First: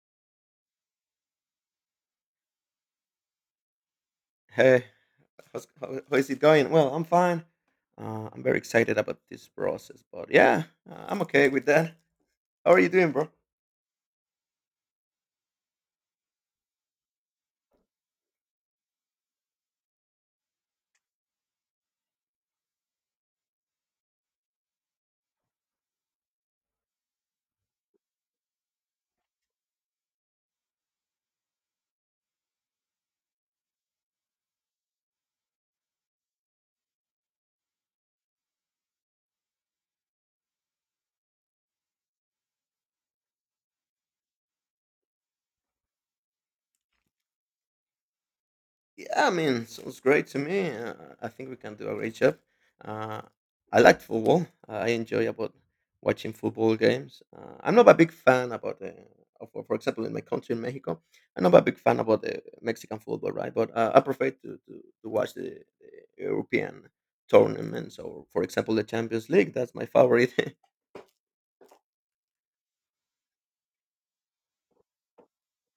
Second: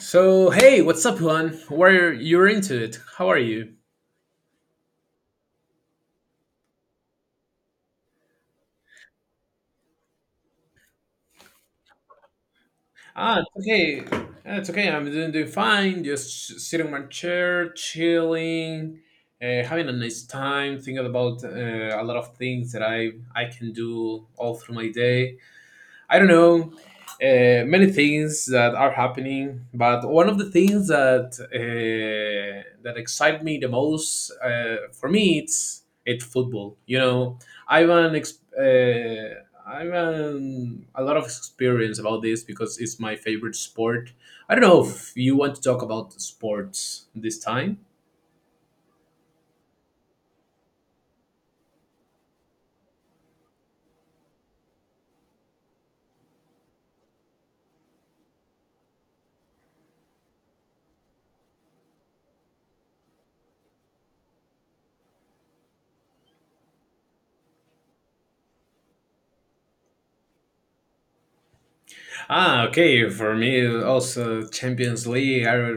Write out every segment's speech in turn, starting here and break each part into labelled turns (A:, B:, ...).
A: So hey, what's up, Juan? Where you're into it? How are you?
B: Hey, how is it going? Well, I'm fine. I'm very excited about this process, but yeah, I'm okay with that. How are you doing, bro?
A: Ah, it's okay. Ah, it's okay. I'm doing fine. Just sitting in my chair, chilling, having a nice time, thinking about a lot of things that I can do all through my day. I don't know, many things that are happening. But one of the things that excite me the most, for me it's football. You know, I've an ex- uh, I've an, a lot of experience about this because it's my favorite sport. I don't know if you want to talk about sports this time.
B: Yeah, I mean, sounds great to me. I think we can do a great job. Uh, I like football. I enjoy about watching football games. I'm not a big fan about for example, in my country in Mexico, I'm not a big fan about the Mexican football, right? But I prefer to watch the European tournaments or, for example, the Champions League. That's my favorite.
A: Ah, okay. For me, also Champions League. I,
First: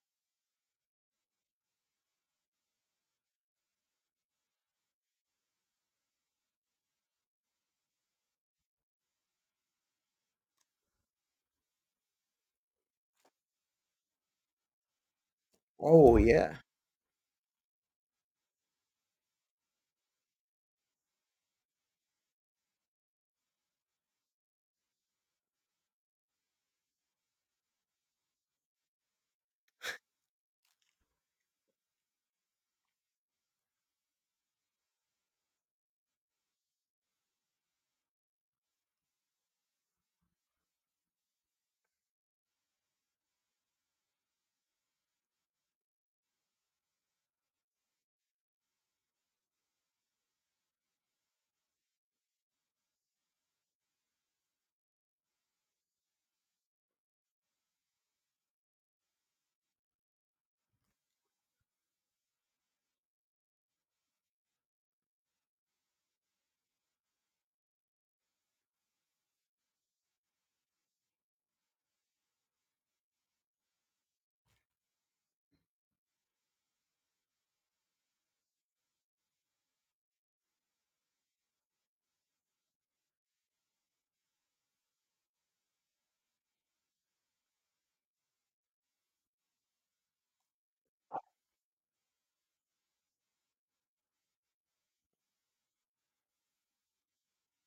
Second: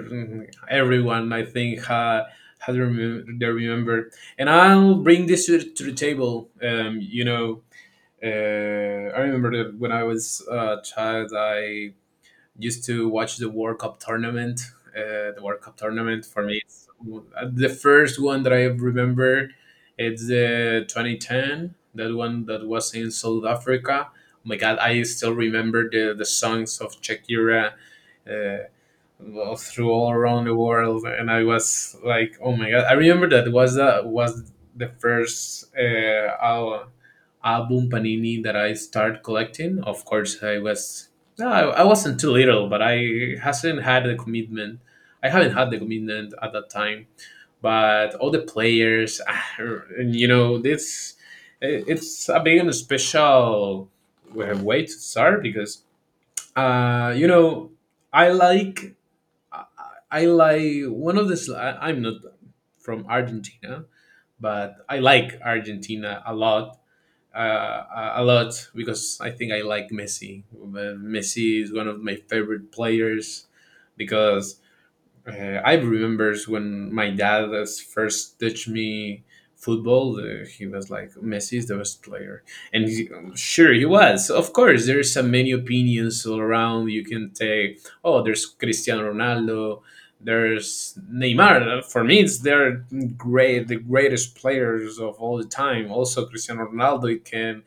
A: everyone, I think, they remember. And I'll bring this to the table. You know, I remember that when I was a child, I used to watch the World Cup tournament. The World Cup
B: Oh,
A: tournament for
B: yeah.
A: me, it's the first one that I remember. It's the 2010, that one that was in South Africa. Oh my God, I still remember the songs of Shakira. Uh, well, through all around the world, and I was like, oh my god! I remember that was the first album Panini that I started collecting. Of course, I was no, I wasn't too little, but I hasn't had the commitment. I haven't had the commitment at that time. But all the players, ah, and you know, this it's a big and special way to start because uh, you know I like I, I like one of the. Sl- I am not from Argentina, but I like Argentina a lot, uh, a lot, because I think I like Messi. Messi is one of my favorite players because I remembers when my dad has first teach me football. He was like, "Messi is the best player," and he, sure he was. Of course, there's so many opinions all around. You can take, "Oh, there's Cristiano Ronaldo." There's Neymar. For me, it's they're great, the greatest players of all the time. Also, Cristiano Ronaldo can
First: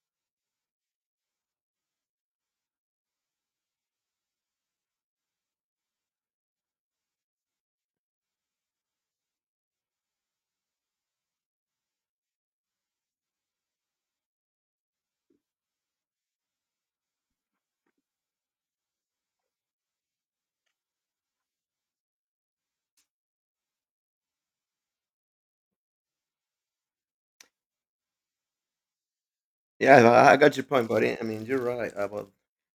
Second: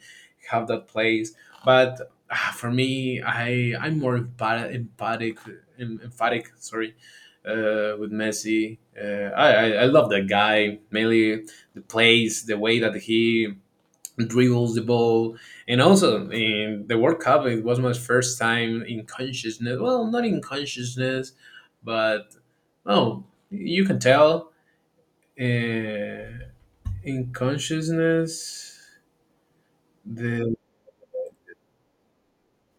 A: have that place, but ah, for me, I'm more emphatic. Sorry, with Messi. I love that guy, mainly the plays, the way that he dribbles the ball, and also in the World Cup it was my first time in consciousness. Well, not in consciousness, but oh, you can tell, uh, in consciousness
B: Yeah, I
A: the
B: got your point, buddy. I mean, you're right about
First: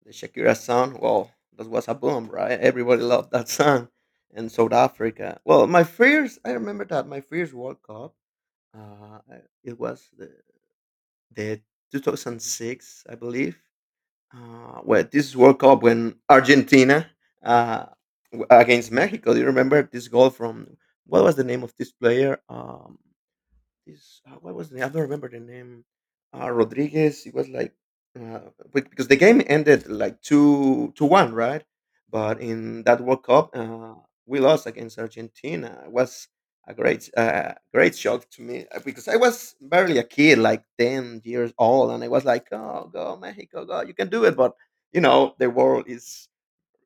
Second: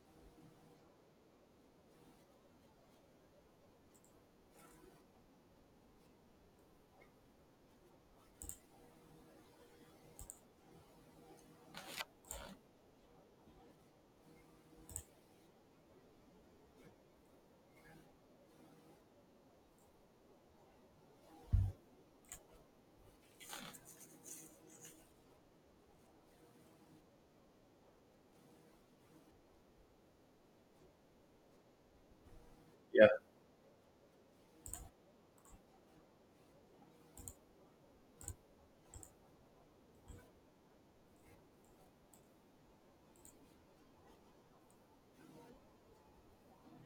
B: the Shakira song. Well, that was a boom, right? Everybody loved that song in South Africa. Well, my first, I remember that my first World Cup, it was the 2006, I believe. Well, this World Cup when Argentina uh, against Mexico. Do you remember this goal from what was the name of this player? This What was the I don't remember the name. Rodriguez. It was like uh, because the game ended like two to one, right? But in that
A: yeah.
B: World Cup, we lost against Argentina. It was a great, great shock to me because I was barely a kid, like 10 years old, and I was like, "Oh, go Mexico, go! You can do it!" But you know, the world is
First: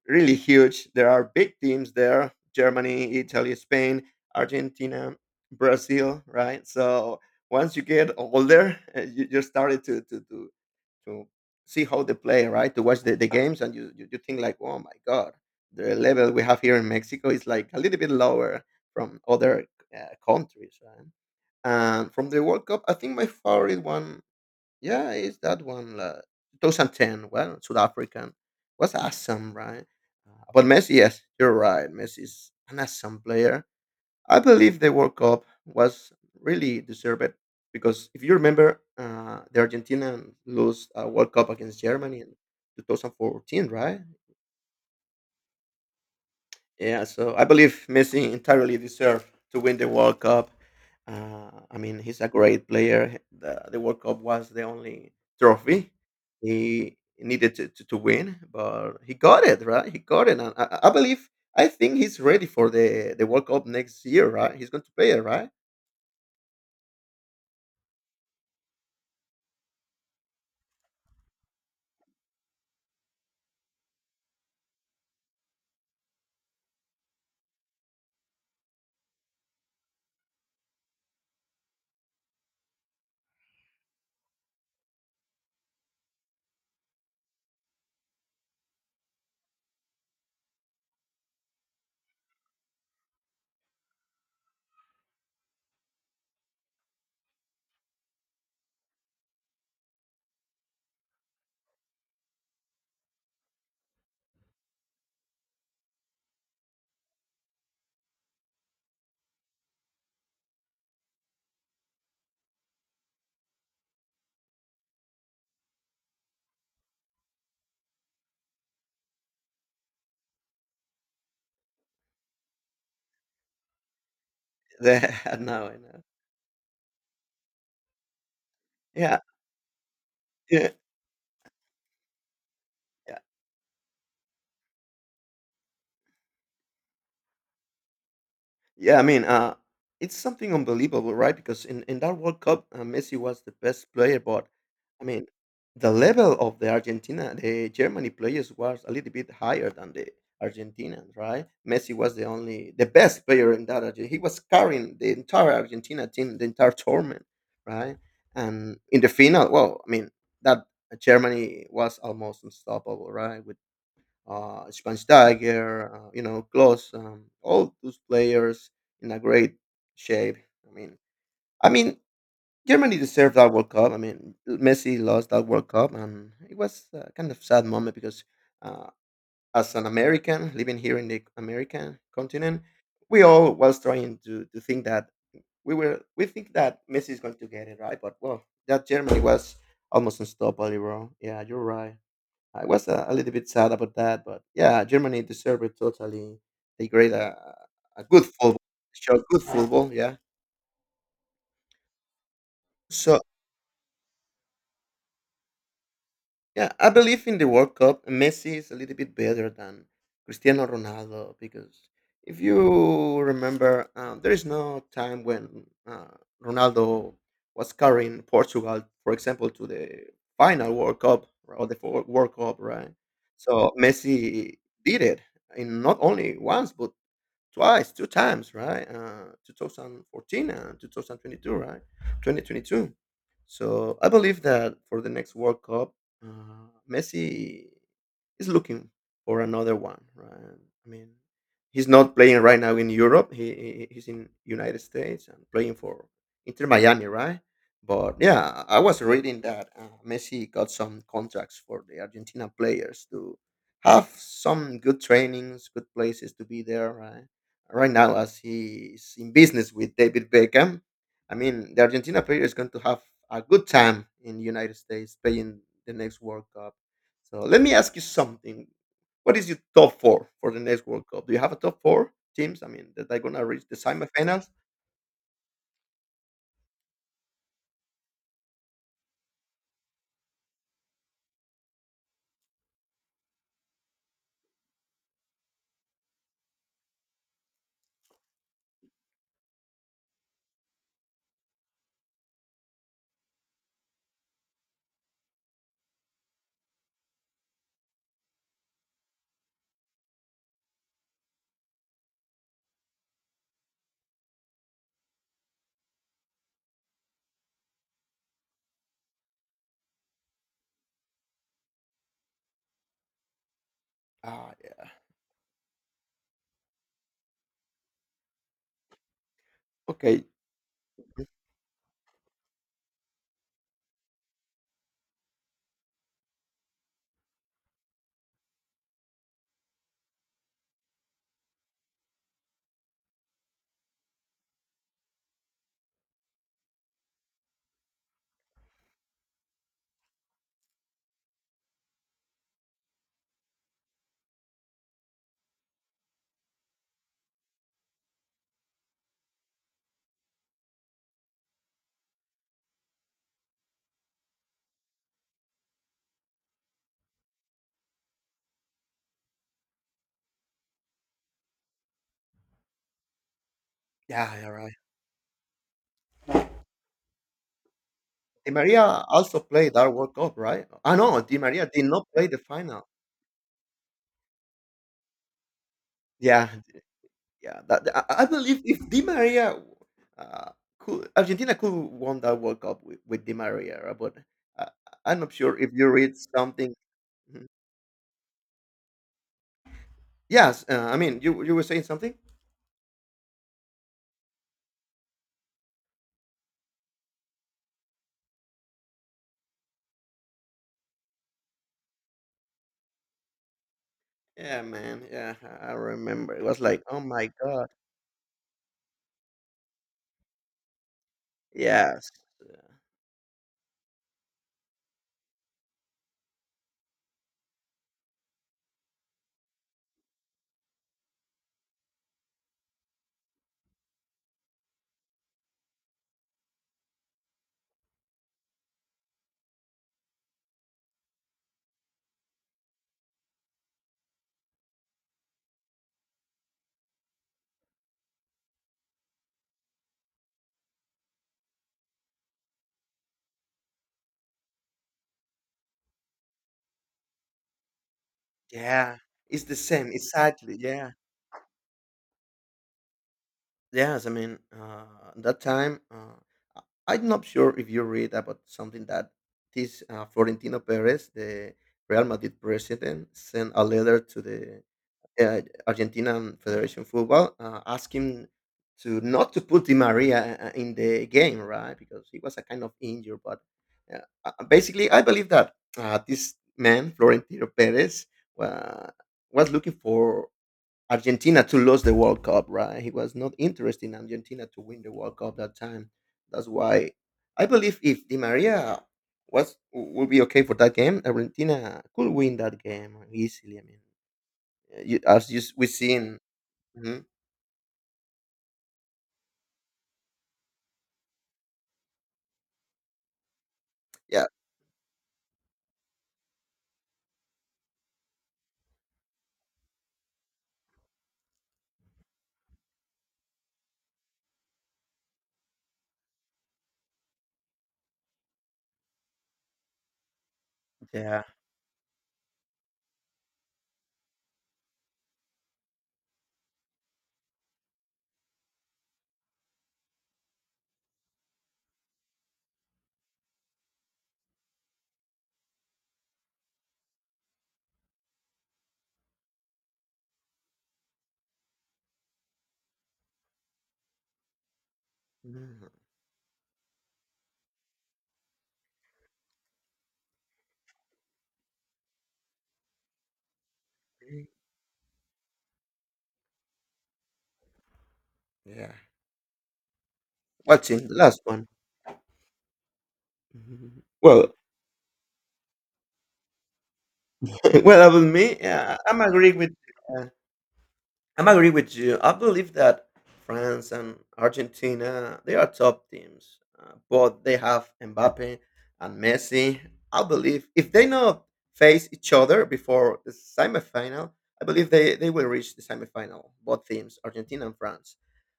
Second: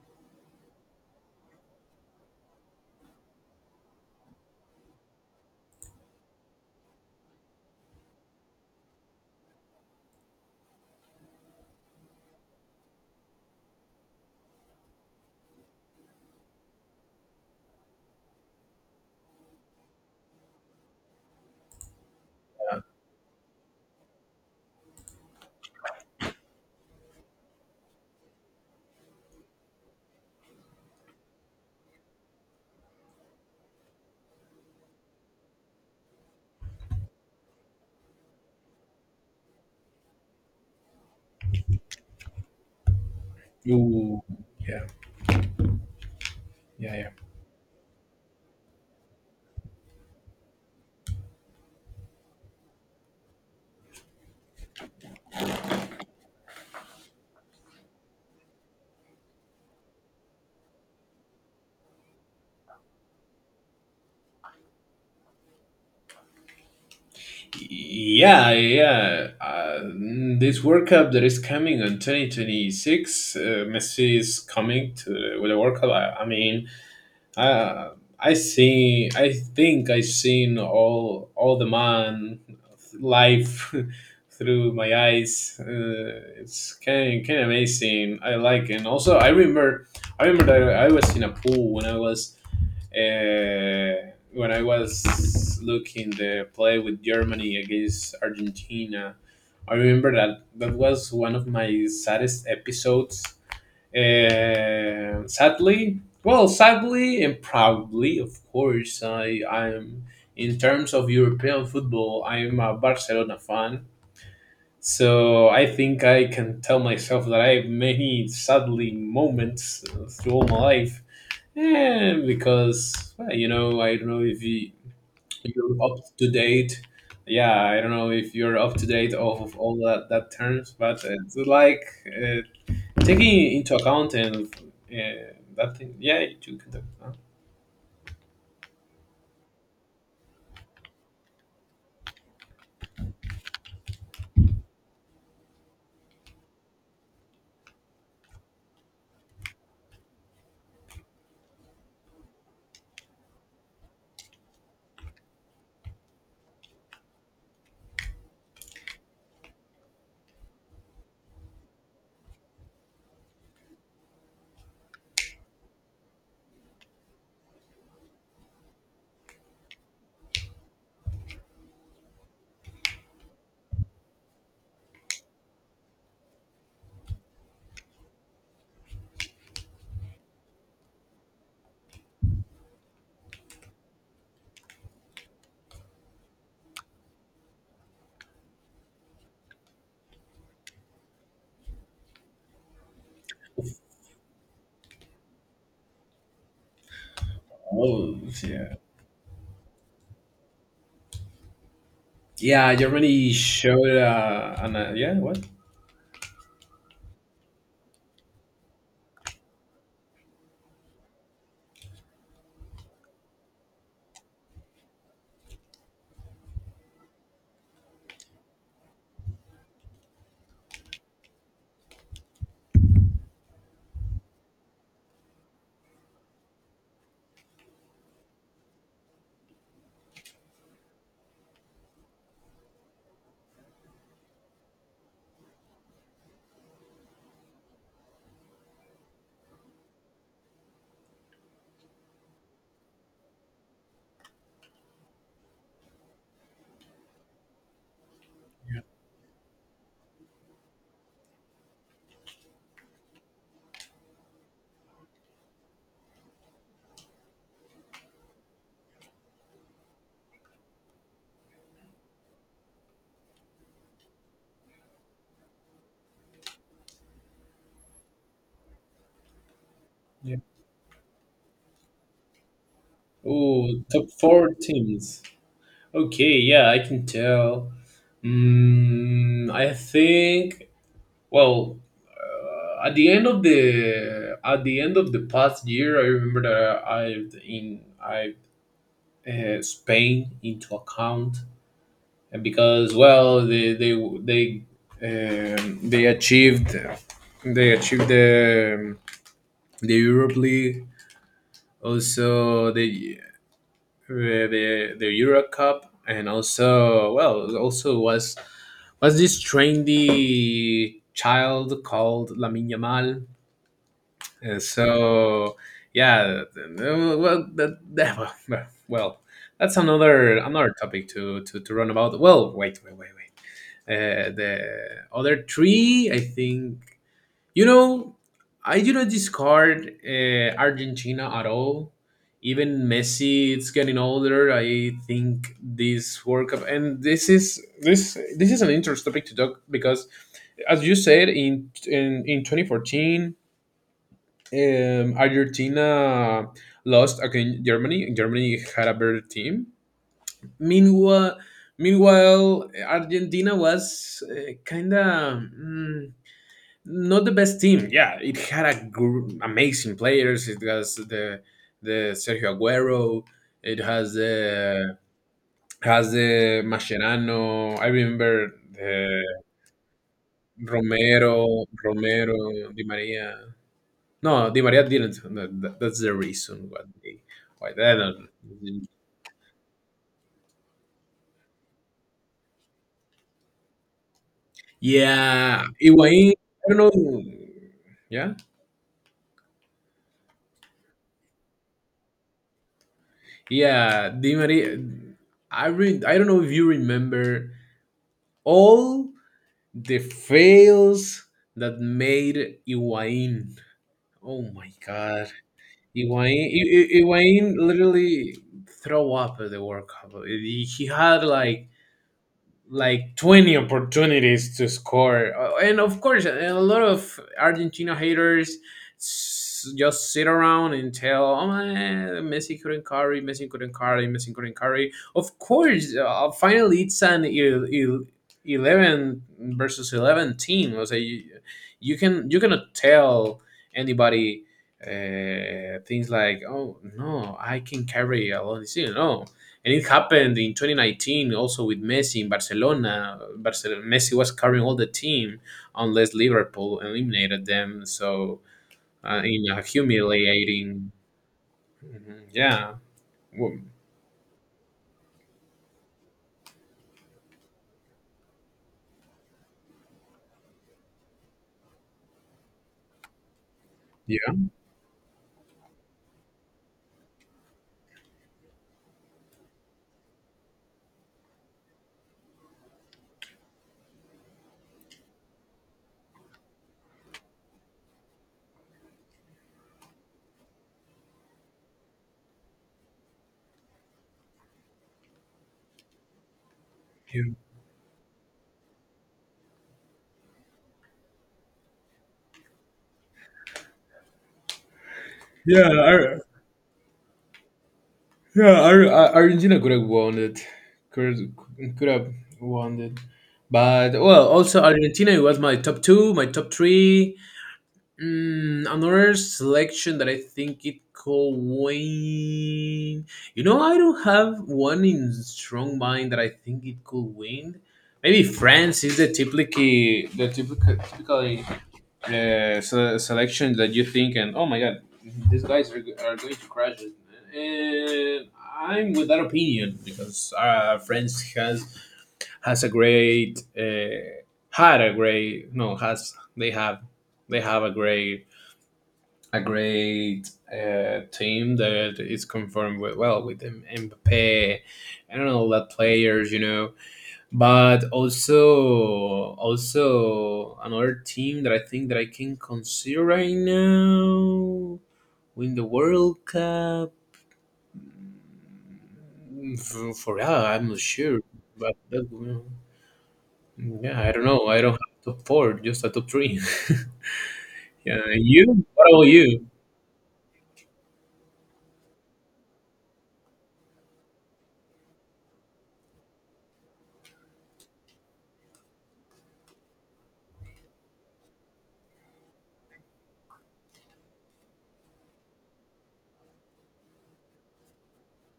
B: really huge. There are big teams there: Germany, Italy, Spain, Argentina, Brazil. Right. So once you get older, you just started to see how they play. Right. To watch the games, and you think like, oh my god, the level we have here in Mexico is like a little bit lower from other countries. Right. And from the World Cup, I think my favorite one yeah, it's that one, 2010. Well, South African was awesome, right? But Messi, yes, you're right. Messi is an awesome player. I believe the World Cup was really deserved because if you remember, the Argentina lost a World Cup against Germany in 2014, right?
A: Ooh, yeah yeah.
B: Yeah,
A: yeah
B: so I believe Messi entirely deserved to win the World Cup. I mean, he's a great player. The World Cup was the only trophy he needed to win, but he got it, right? He got it. And I believe, I think he's ready for the World Cup next year, right? He's going to play it, right?
A: Yeah, yeah. This World Cup that is coming on 2026, Messi is coming to the, with a World Cup. I mean, I I think I seen all the man life through my eyes. It's kind of amazing. I like it. And also I remember that I was in a pool when I was looking the play with Germany against Argentina. I remember that that was one of my saddest episodes, and sadly, well, sadly and proudly, of course, I I'm in terms of European football, I'm a Barcelona fan. So I think I can tell myself that I have many sadly moments through all my life, and because well, you know, I don't know if you,
B: No,
A: you're up
B: no.
A: to date. Yeah, I don't know if you're up to date
B: Yeah,
A: of all that
B: yeah.
A: terms, but it's like taking into account and that thing, yeah, you can. Do- Huh?
B: Yeah, I mean, it's something unbelievable, right? Because in that World Cup, Messi was the best player, but I mean, the level of the Argentina, the Germany players was a little bit higher than the Argentinians, right? Messi was the only, the best player in that. Argentina. He was carrying the entire Argentina team, the entire tournament, right? And in the final, well, I mean, that Germany was almost unstoppable, right? With Schweinsteiger, you know, Klose, all those players in a great shape. I mean, I mean, Germany deserved that World Cup. I mean, Messi lost that World Cup, and it was a kind of sad moment because, uh, as an American living here in the American continent, we all was trying to think that we think that Messi is going to get it right, but well, that Germany was almost unstoppable, bro. Yeah, you're right. I was a little bit sad about that, but yeah, Germany deserved it totally. They played a
A: Oh,
B: good football,
A: yeah.
B: showed good football, yeah.
A: Yeah,
B: So
A: Germany showed yeah, what?
B: yeah, I believe in the World Cup. Messi is a little bit better than Cristiano Ronaldo because if you remember, there is no time when Ronaldo was carrying Portugal, for example, to the final World Cup or the World Cup, right? So Messi did it in not only once but twice, two times, right? 2014 and 2022, right? 2022. So I believe that for the next World Cup, Messi is looking for another one, right? I mean, he's not playing right now in Europe. He's in United States and playing for Inter Miami, right? But yeah, I was reading that Messi got some contracts for the Argentina players to have some good trainings, good places to be there, right? Right now as he's in business with David Beckham. I mean, the Argentina player is going to have a good time in the United States playing the next World Cup. So let me ask you something. What is your top four
A: Yeah.
B: for the next World Cup? Do you have a top four teams? I mean, that are going to reach
A: Oh,
B: the
A: top
B: semifinals?
A: four teams. Okay, yeah, I can tell. Mm, I think. Well, at the end of the at the end of the past year, I remember that I I've in I Spain into account. And because well they they achieved they achieved the um, the Europe League, also the the Euro Cup, and also well also was this trendy child called Lamin Yamal,
B: Ah,
A: and
B: yeah.
A: so yeah. Well well, that's
B: Okay.
A: another another topic to to run about. Well, wait, wait. The other three, I think, you know, I do not discard Argentina at all. Even Messi, it's getting older. I think this World Cup, and this is an interesting topic to talk because, as you said, in 2014, Argentina lost against Germany. Germany had a better team, meanwhile, Argentina was kind of mm, not the best team. Yeah, it had a amazing players. It has the Sergio Aguero. It
B: Yeah, you're right.
A: has the Mascherano. I
B: Di
A: remember
B: Maria
A: the
B: also played that World Cup, right? Ah, no, Di Maria
A: Romero,
B: did not play the
A: Romero, Di
B: final.
A: Maria. No, Di Maria didn't. No, that- that's the
B: Yeah,
A: reason
B: Yeah,
A: why
B: that
A: they
B: I
A: don't.
B: believe if Di Maria, uh, could Argentina could won that World Cup with Di Maria, right? But uh, I'm not sure
A: Yeah,
B: if you read
A: Higuain. I
B: something.
A: don't know.
B: Mhm.
A: Yeah.
B: Yes, I mean you were saying something.
A: Yeah, Di Maria. I don't know if you remember all the fails that made Iwain. Oh
B: Yeah,
A: my
B: man.
A: God,
B: Yeah, I remember.
A: Iwain!
B: It was like, oh my
A: Iwain
B: god.
A: literally throw up at the World Cup. He had like
B: Yes.
A: like 20 opportunities to score. And of course, a lot of Argentina haters just sit around and tell, oh, eh, Messi couldn't carry, Messi couldn't carry, Messi couldn't carry. Of course, finally, it's an 11 versus 11 team. So you cannot tell anybody things like, oh, no, I can carry alone this season. No, and it happened in 2019 also with Messi in Barcelona. Barcelona Messi was carrying all the team unless Liverpool eliminated them. So
B: Yeah. It's
A: in
B: the
A: a
B: same. Exactly.
A: humiliating,
B: Yeah.
A: mhm. Yeah, well,
B: Yes, I mean, that time, I'm not sure if you read about something that this Florentino Perez, the Real Madrid president, sent a letter to
A: yeah,
B: the uh, Argentinian Federation Football asking to not to put Di Maria in the game, right? Because he was a kind of injured. But uh, basically, I believe that this man, Florentino Perez, wa was looking for Argentina to lose the World Cup, right? He was not interested in Argentina to win the World Cup that time. That's why
A: yeah,
B: I believe if Di Maria was will be okay for that game, Argentina could win that game easily. I mean, you, as you, we
A: yeah.
B: seen, Mhm.
A: Yeah, Argentina could have won it. Could have won it. But
B: yeah,
A: well, also Argentina it was my top two, my top three. Mm, another selection that I think it could win. You know, I don't have one in strong mind that I think it could win. Maybe France is the typically the
B: yeah,
A: typically selection that you think and oh my god, these guys are going to crash it. And I'm with that opinion because France has a great had a great no has they have a great team that is confirmed with well with Mbappe and all that
B: Mhm.
A: players, you know. But also, also another team that I think that I can consider right now win the World Cup.
B: yeah.
A: Mm, for yeah, I'm
B: What's
A: not
B: in the
A: sure,
B: last one?
A: but that,
B: Mhm.
A: yeah, I don't
B: Well,
A: know. I don't have top four, just a top three.
B: well,
A: Yeah,
B: about me,
A: you?
B: yeah,
A: What about
B: I'm agree
A: you?
B: with. uh, I'm agree with you. I believe that France and Argentina they are top teams, but they have Mbappe and Messi. I believe if they not face each other before the semifinal, I believe they will reach the semifinal. Both teams, Argentina and France.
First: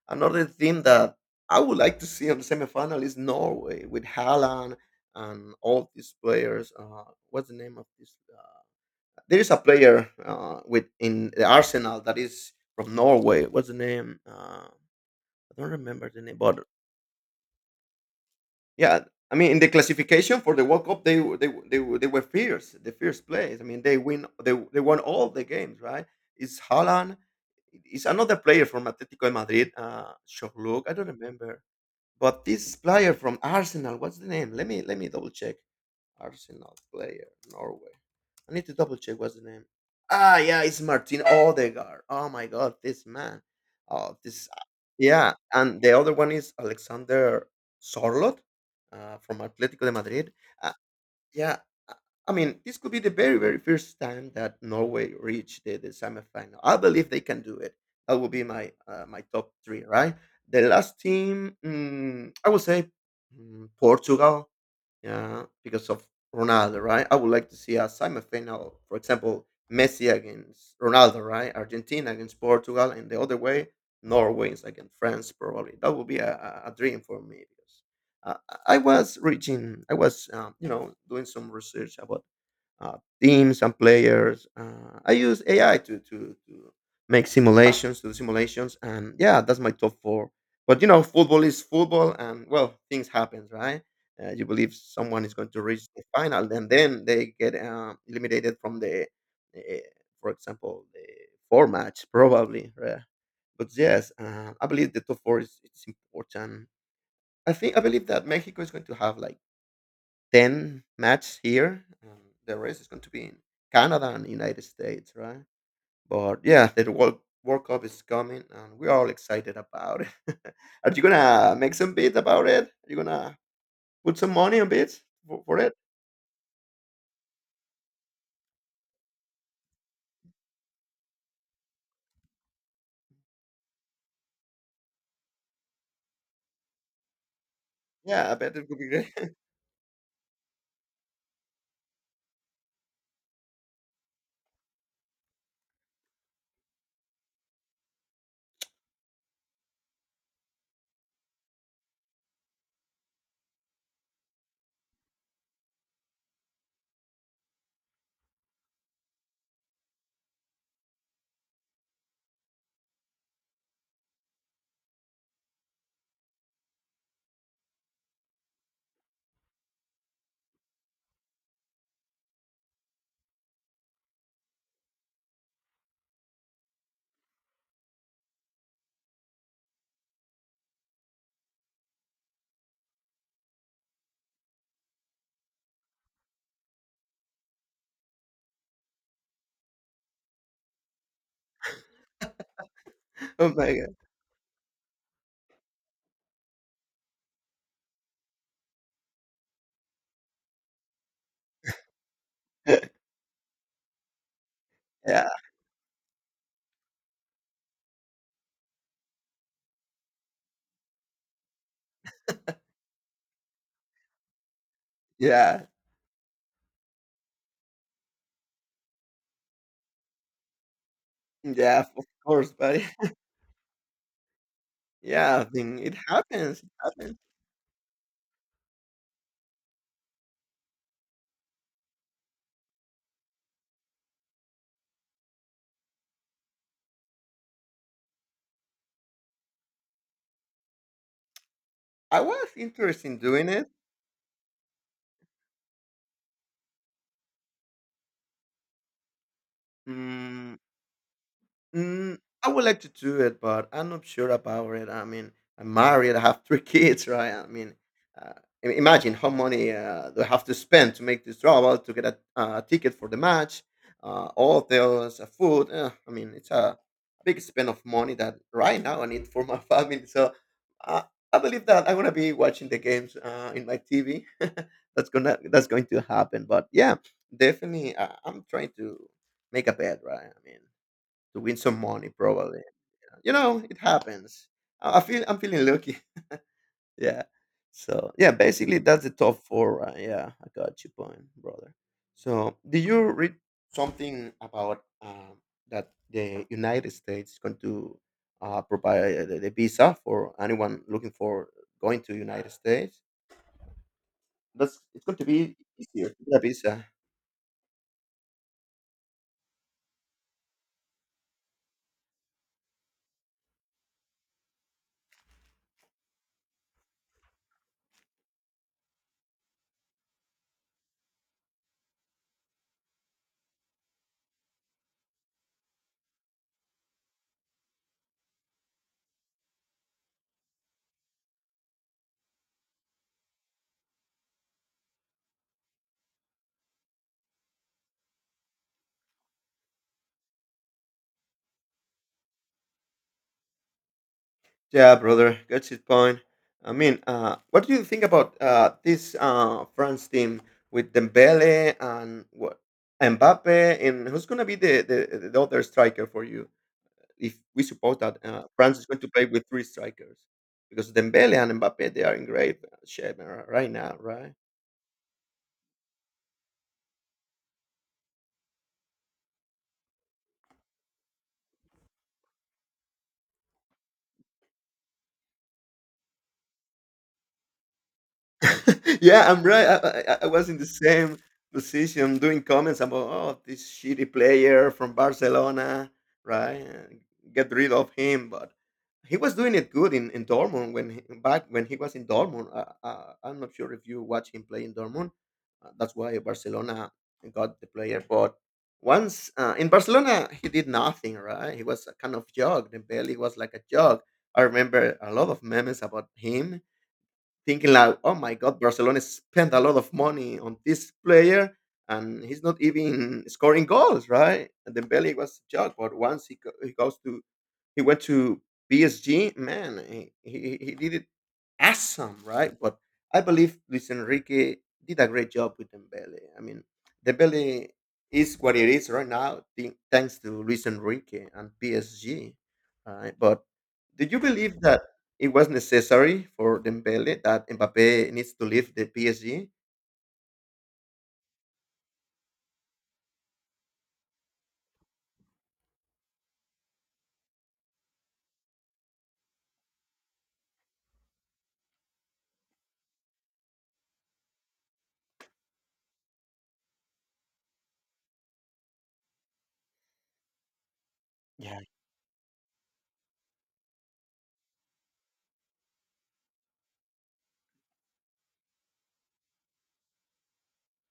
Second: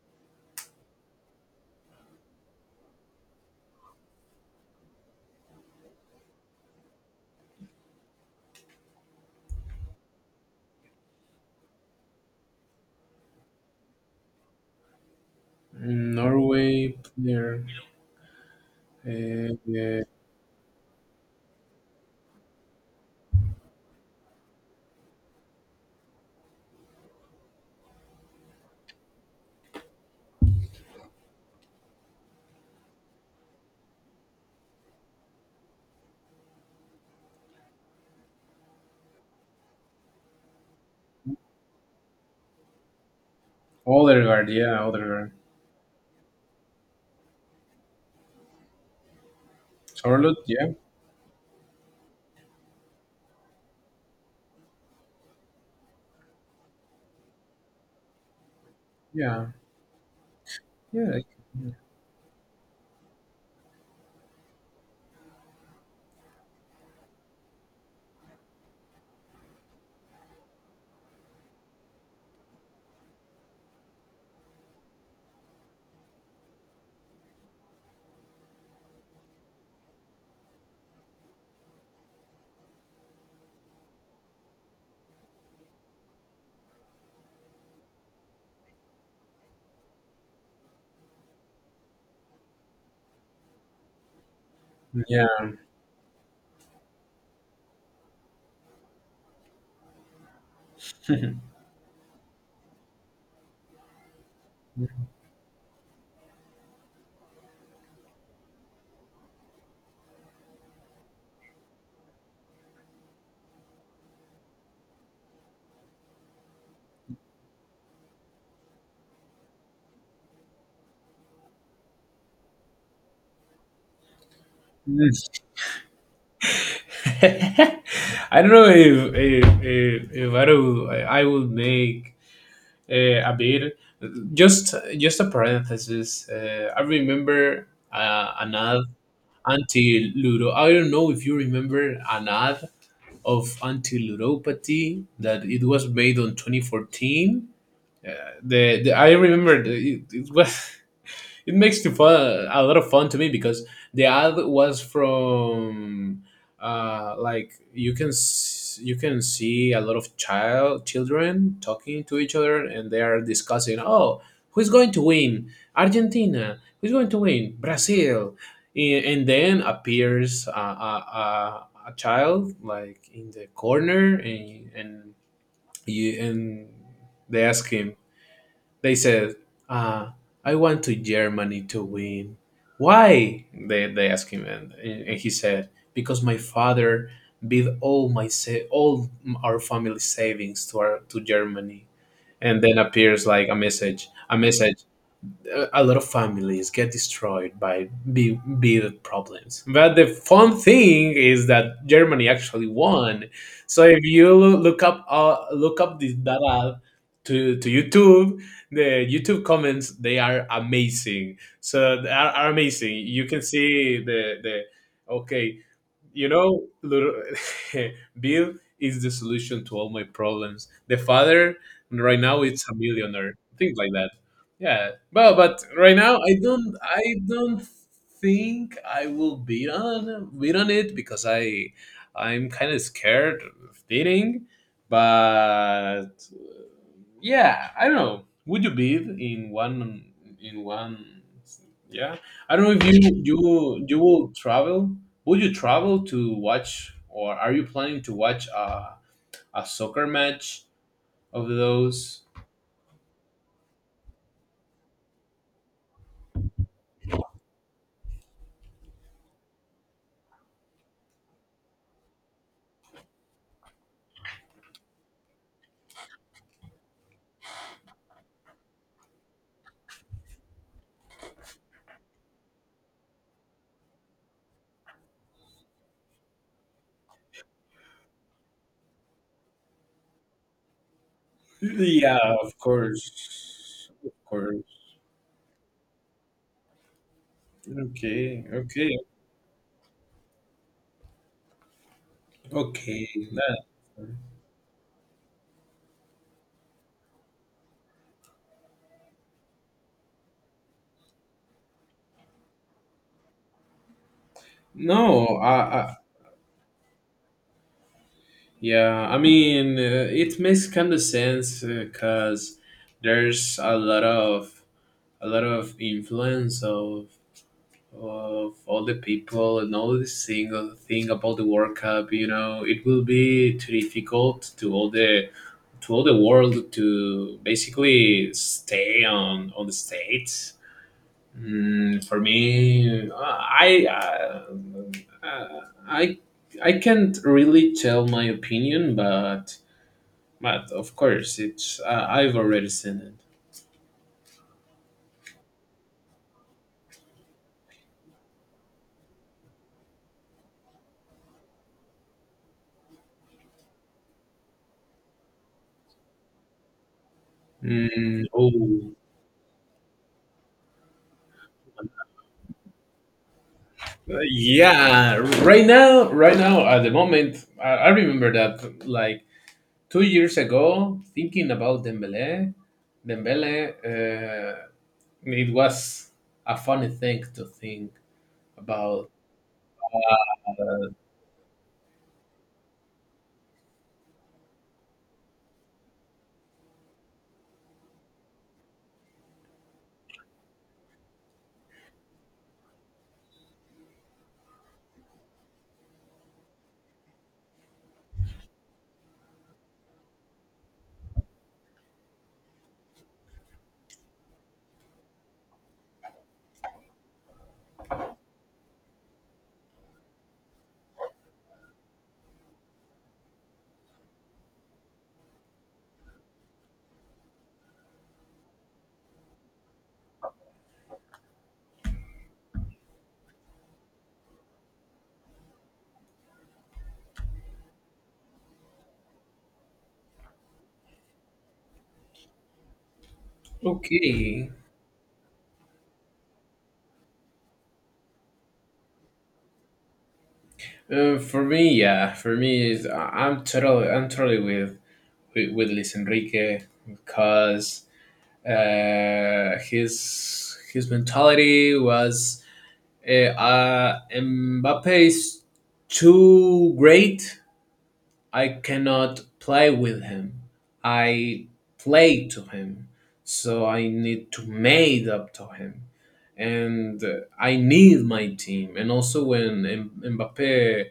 B: Another team that I would like to see on the semifinal is Norway with Haaland and all these players. What's the name of this? There is a player with in the Arsenal that is from Norway. What's the name? I don't remember the name, but
A: Norway player.
B: yeah, I mean, in the
A: Uh,
B: classification for the World Cup, they were fierce, the fierce place. I mean, they win, they won all the games, right? It's Haaland. It's another player from Atletico de Madrid, Sherlock. I don't remember, but this player from Arsenal. What's the name? Let me double check. Arsenal player, Norway. I need to double check what's the name. Ah, yeah, it's Martin Odegaard. Oh my God, this man. Oh, this.
A: Odegaard, yeah, Odegaard.
B: Yeah, and the other one is Alexander Sorlot from Atletico de Madrid.
A: Charlotte, yeah,
B: Uh, yeah, I I mean, this could be the very, very first time that Norway reached the semifinal. I believe they can do it. That will be my my
A: yeah,
B: top three, right? The last
A: yeah,
B: team, I would say Portugal. Yeah, because of Ronaldo, right? I would like to see a semifinal, for example, Messi against Ronaldo, right? Argentina against Portugal, and the other way, Norway is against France, probably. That would be a dream for me because uh, I was reaching, I was, you know, doing some research about uh, teams and players. I use AI to make simulations, to do simulations, and yeah, that's my top four. But you know, football is football, and well, things happen, right? You believe someone is going
A: yeah.
B: to reach the final, and then they get eliminated from the, uh, for example, the four match probably. Right? But yes, I believe the top four is it's important. I believe that Mexico is going to have like 10 matches here. The rest is going to be in Canada and United States, right? But yeah, World Cup is coming, and we're all excited about it. Are you gonna make some bids about it? Are you gonna put some money on bids
A: Mm.
B: for it?
A: I don't know if I, do, I would make a bit. Just a parenthesis. I remember
B: Yeah, I
A: an
B: bet it would
A: ad
B: be great.
A: anti Ludo. I don't know if you remember an ad of anti ludopathy that it was made on 2014. The, I remember the, it was it makes the fun a lot of fun to me because the ad was from like you can you can see a lot of children talking to each other and they are discussing oh who's going to win argentina who's going to win brazil. And then appears a child like in the corner and, you, and they ask him they said, uh, I want to Germany to win. Why? They asked him, and he said, because my father bid all our family savings to our to Germany. And then appears like
B: Oh
A: a
B: my
A: message, a message a lot of families get destroyed by big, big problems. But the fun thing is that Germany actually
B: god.
A: won. So if you
B: Yeah,
A: look up this data to YouTube, the YouTube comments they are amazing. So they are amazing. You can see the okay
B: yeah,
A: you know, little, Bill is the solution to all my problems. The father
B: yeah, of
A: right now
B: course,
A: it's a
B: buddy.
A: millionaire, things like that. Yeah, well,
B: Yeah, I
A: but
B: think it
A: right now
B: happens. It
A: I
B: happens.
A: don't think I will be on it because I, I'm kind of scared of dating, but yeah, I don't know, would you bid in one, yeah.
B: I was
A: I don't know if
B: interested in doing it.
A: you will travel, would you travel to watch or are you planning to watch a soccer
B: Mm,
A: match of those?
B: I would like to do it, but I'm not sure about it. I mean, I'm married. I have three kids, right? I mean, uh, imagine how money do I have to spend to make this travel, to get a ticket for the match, all those food. I mean, it's a big spend of money that right now I need for my family. So uh, I believe that I'm gonna be watching the games in my TV. That's going to happen. But yeah, definitely, I'm trying to make a bet, right? I mean to win some money
A: Yeah, of
B: probably. You know, it
A: course, of
B: happens.
A: course.
B: I'm feeling lucky. Yeah. So yeah,
A: Okay,
B: basically
A: okay,
B: that's the top four. Right? Yeah, I got your point, brother. So did
A: okay
B: you read
A: that-
B: something about that the United States is going to provide the visa for anyone looking for going to United States? That's It's going to
A: no I,
B: be
A: I
B: easier to get a visa.
A: yeah I mean it makes kind of sense because there's a lot of influence of all the people and all the single thing about the World Cup. You know, it will be too difficult to all the world to basically stay on the states. Mm, for me, uh, I I can't really tell my opinion, but of course it's, I've already seen it.
B: Yeah, brother, that's his point. I mean, what do you think about this France team with Dembele and what Mbappe, and who's gonna be the other striker for you? If we suppose that
A: Mm,
B: France is
A: oh.
B: going to play with three strikers, because Dembele and Mbappe they are in great shape right now,
A: Uh,
B: right?
A: yeah, right now, right now, at the moment, I remember that like 2 years ago, thinking about Dembele, Dembele, it was a funny thing to think about.
B: yeah, I'm right. I was in the same position doing comments about oh this shitty player from Barcelona, right? Get rid of him, but he was doing it good in Dortmund when back when he was in Dortmund. I'm not sure if you watch him play in Dortmund. That's why Barcelona got the player, but once in Barcelona he did nothing, right? He was a kind of jog. The belly was like a jog. I remember a lot of memes about him thinking like, "Oh my God, Barcelona spent a lot of money on this player, and he's not even scoring goals, right?" And Dembele was joke, but once he, go, he goes to he went to PSG, man, he did it awesome, right? But I believe Luis Enrique did a great job with Dembele. I mean, Dembele is what it is right now, thanks to Luis Enrique and PSG, right? But do you
A: Okay,
B: believe that it was necessary for Dembele that Mbappe needs to leave the PSG?
A: for me, yeah, for me, is I- I'm totally with with, Luis Enrique because his mentality was, Mbappe is too great. I cannot play with him. I
B: Yeah.
A: play to him. So I need to made up to him. And I need my team. And also when Mbappe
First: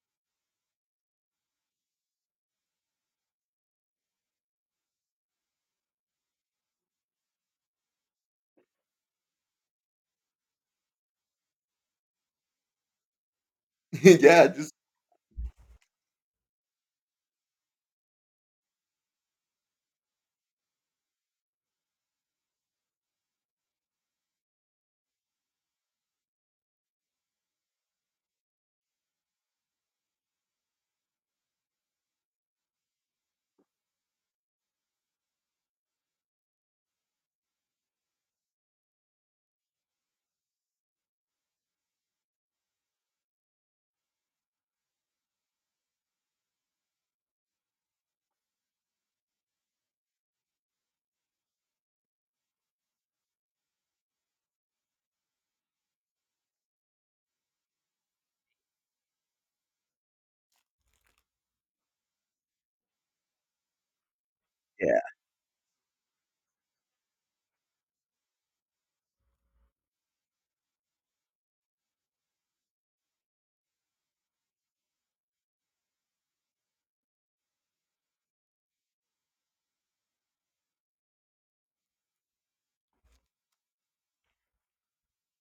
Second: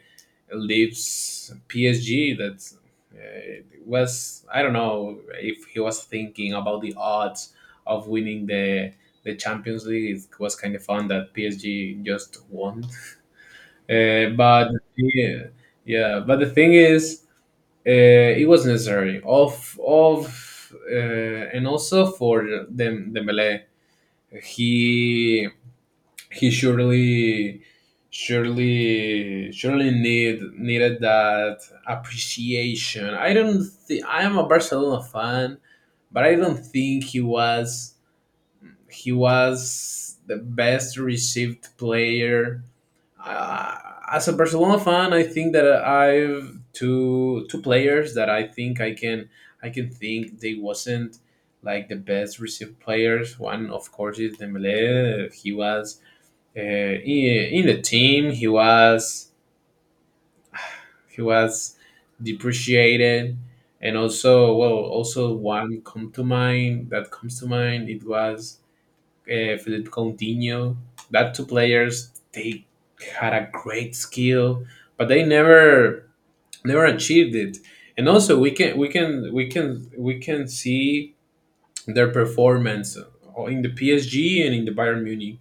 A: leaves PSG, that uh, was, I don't know if he was thinking about the odds of winning the Champions League. It was kind of fun that PSG just won. Uh,
B: yeah,
A: but
B: just
A: yeah, yeah, but the thing is, uh, it was necessary. Of and also for Dembele, he he surely needed that appreciation. I don't think I am a Barcelona fan, but I don't think he was the best received player uh, as a Barcelona fan. I think that I've two players that I think I can think they wasn't like the best received players. One of course is Dembele. He was in the team. He was depreciated, and also well
B: yeah.
A: also one come to mind that comes to mind. It was Philippe Coutinho. That two players they had a great skill, but they never achieved it. And also we can see their performance in the PSG and in the Bayern Munich.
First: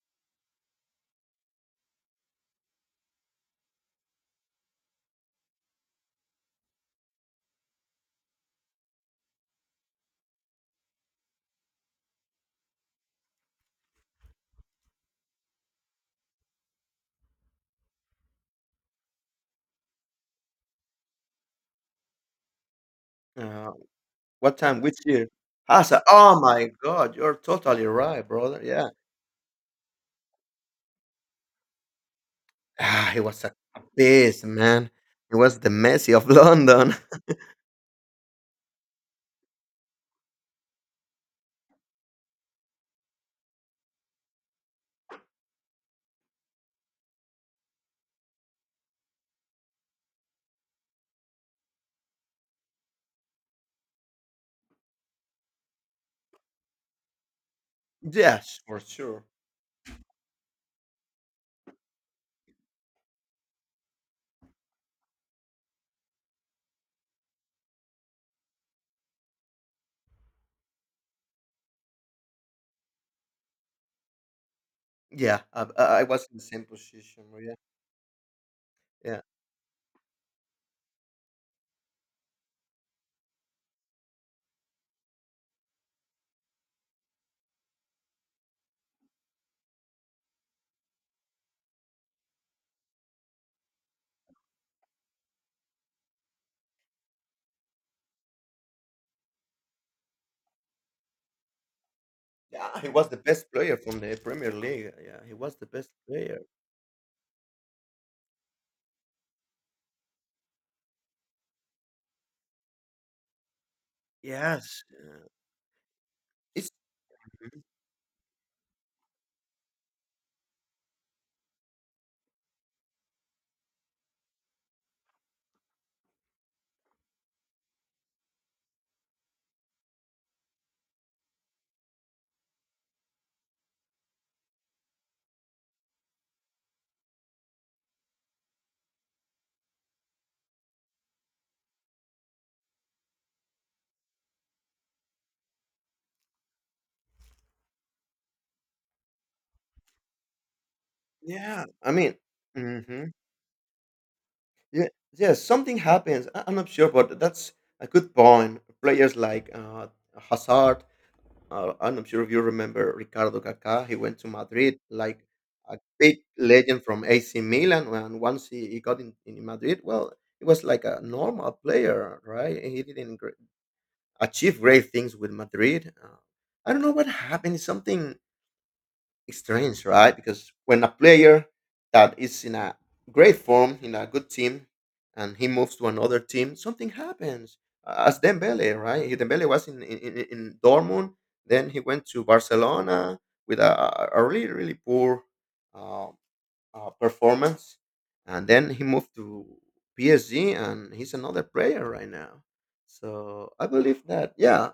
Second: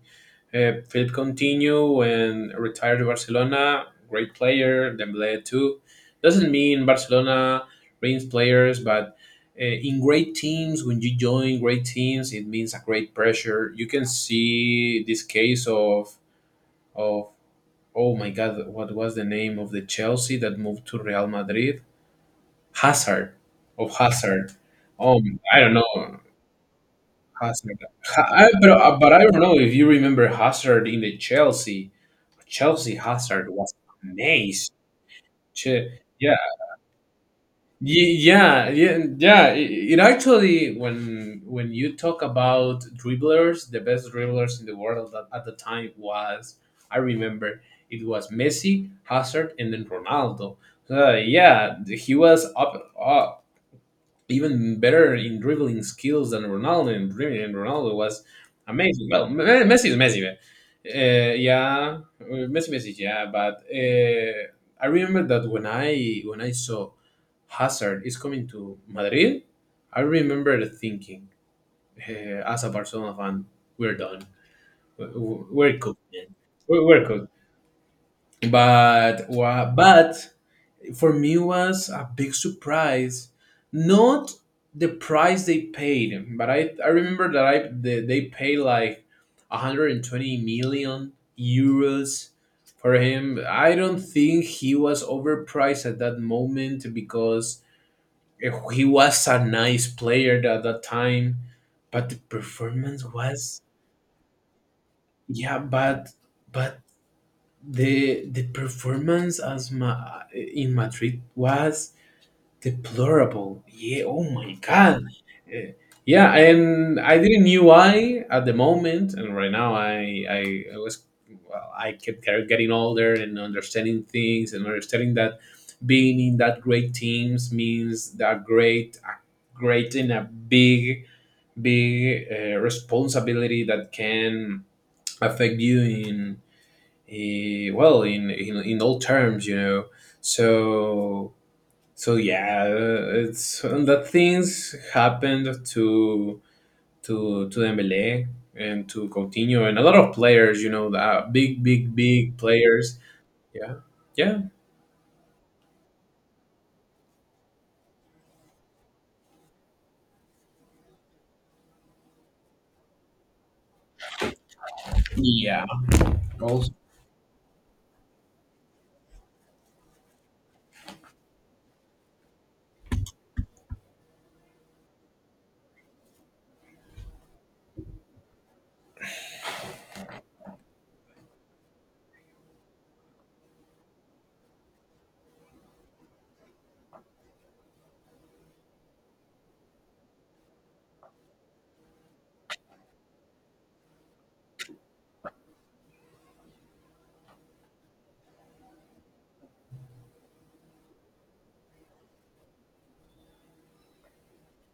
A: Philip Coutinho, when retired to Barcelona, great player. Dembélé too. Doesn't mean Barcelona brings players, but in great teams, when you join great teams, it means a great pressure. You can see this case of oh my god, what was the name of the Chelsea that moved to Real Madrid? Hazard,
B: Uh,
A: of Hazard.
B: what time? Which year?
A: I don't
B: I
A: know.
B: "Oh my God, you're
A: Hazard,
B: totally right,
A: ha, I,
B: brother." Yeah,
A: but I don't know if you remember Hazard in the Chelsea. Chelsea
B: it was
A: Hazard
B: a
A: was
B: beast,
A: amazed.
B: man. It was the
A: Che-
B: Messi of
A: yeah,
B: London.
A: It actually, when you talk about dribblers, the best dribblers in the world at the time was, I remember, it was Messi, Hazard, and then Ronaldo. So yeah, he was up, even better in dribbling skills than Ronaldo. And, dribbling and Ronaldo was
B: Yes, for
A: amazing.
B: sure.
A: Well, Messi is Messi, man. Yeah, Messi, Messi, yeah. But I remember that when I saw Hazard is coming to Madrid, I remember thinking, as a Barcelona fan, we're done.
B: Yeah, I,
A: We're
B: I
A: cooked,
B: I was
A: man.
B: in the same
A: We're
B: position.
A: cooked.
B: Yeah, yeah,
A: But for me was a big surprise, not the price they paid, but I remember that I they paid like 120 million euros for him. I don't think he was overpriced at that moment because he was a nice player at that time, but the
B: yeah. He
A: performance
B: was the best
A: was,
B: player from the Premier League. Yeah, he was
A: yeah,
B: the best player.
A: but the performance in madrid was deplorable. Yeah. Oh my
B: Yes,
A: God.
B: yeah.
A: Eh, Yeah,
B: it's
A: and I didn't
B: Mhm.
A: knew why at the moment, and right now I was, well, I kept getting older and understanding things and understanding that being in that great teams means that great great in a big responsibility that can affect you in well in, in all terms, you know. So so yeah, it's and that things happened to Dembele and to Coutinho and a lot of players, you know, that big
B: Yeah. I
A: big
B: mean,
A: big players.
B: hmm
A: Yeah, yeah,
B: yeah, yeah. Something happens. I'm not sure, but that's a good point. Players like Hazard. I'm not sure if you remember Ricardo Kaká. He went to Madrid like
A: yeah,
B: a big
A: also,
B: legend from AC Milan. And once he got in Madrid, well, he was like a normal player, right? He didn't achieve great things with Madrid. I don't know what happened. Something strange, right? Because when a player that is in a great form, in a good team, and he moves to another team, something happens. As Dembele, right? Dembele was in Dortmund, then he went to Barcelona with a really, really poor uh, performance. And then he moved to PSG, and he's another player right now. So I believe that, yeah,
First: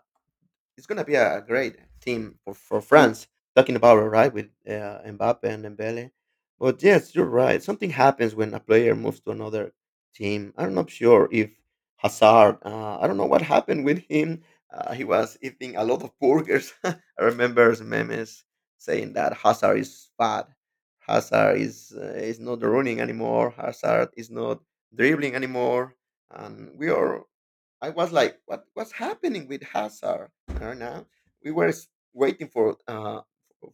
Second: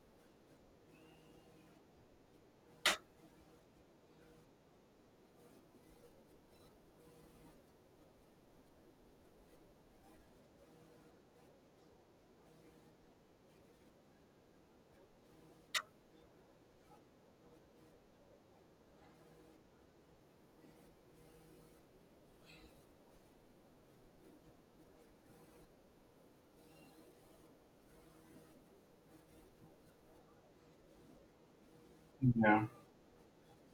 B: it's gonna be a great team for France. Talking about it, right with Mbappe and Dembele, but yes, you're right. Something happens when a player moves to another team. I'm not sure if Hazard. I don't know what happened with him. He was eating a lot of burgers. I remember some memes saying that Hazard is fat. Hazard is not running anymore. Hazard is not dribbling anymore. And we are I was like, what's happening with Hazard? Fair enough. We were waiting
A: yeah,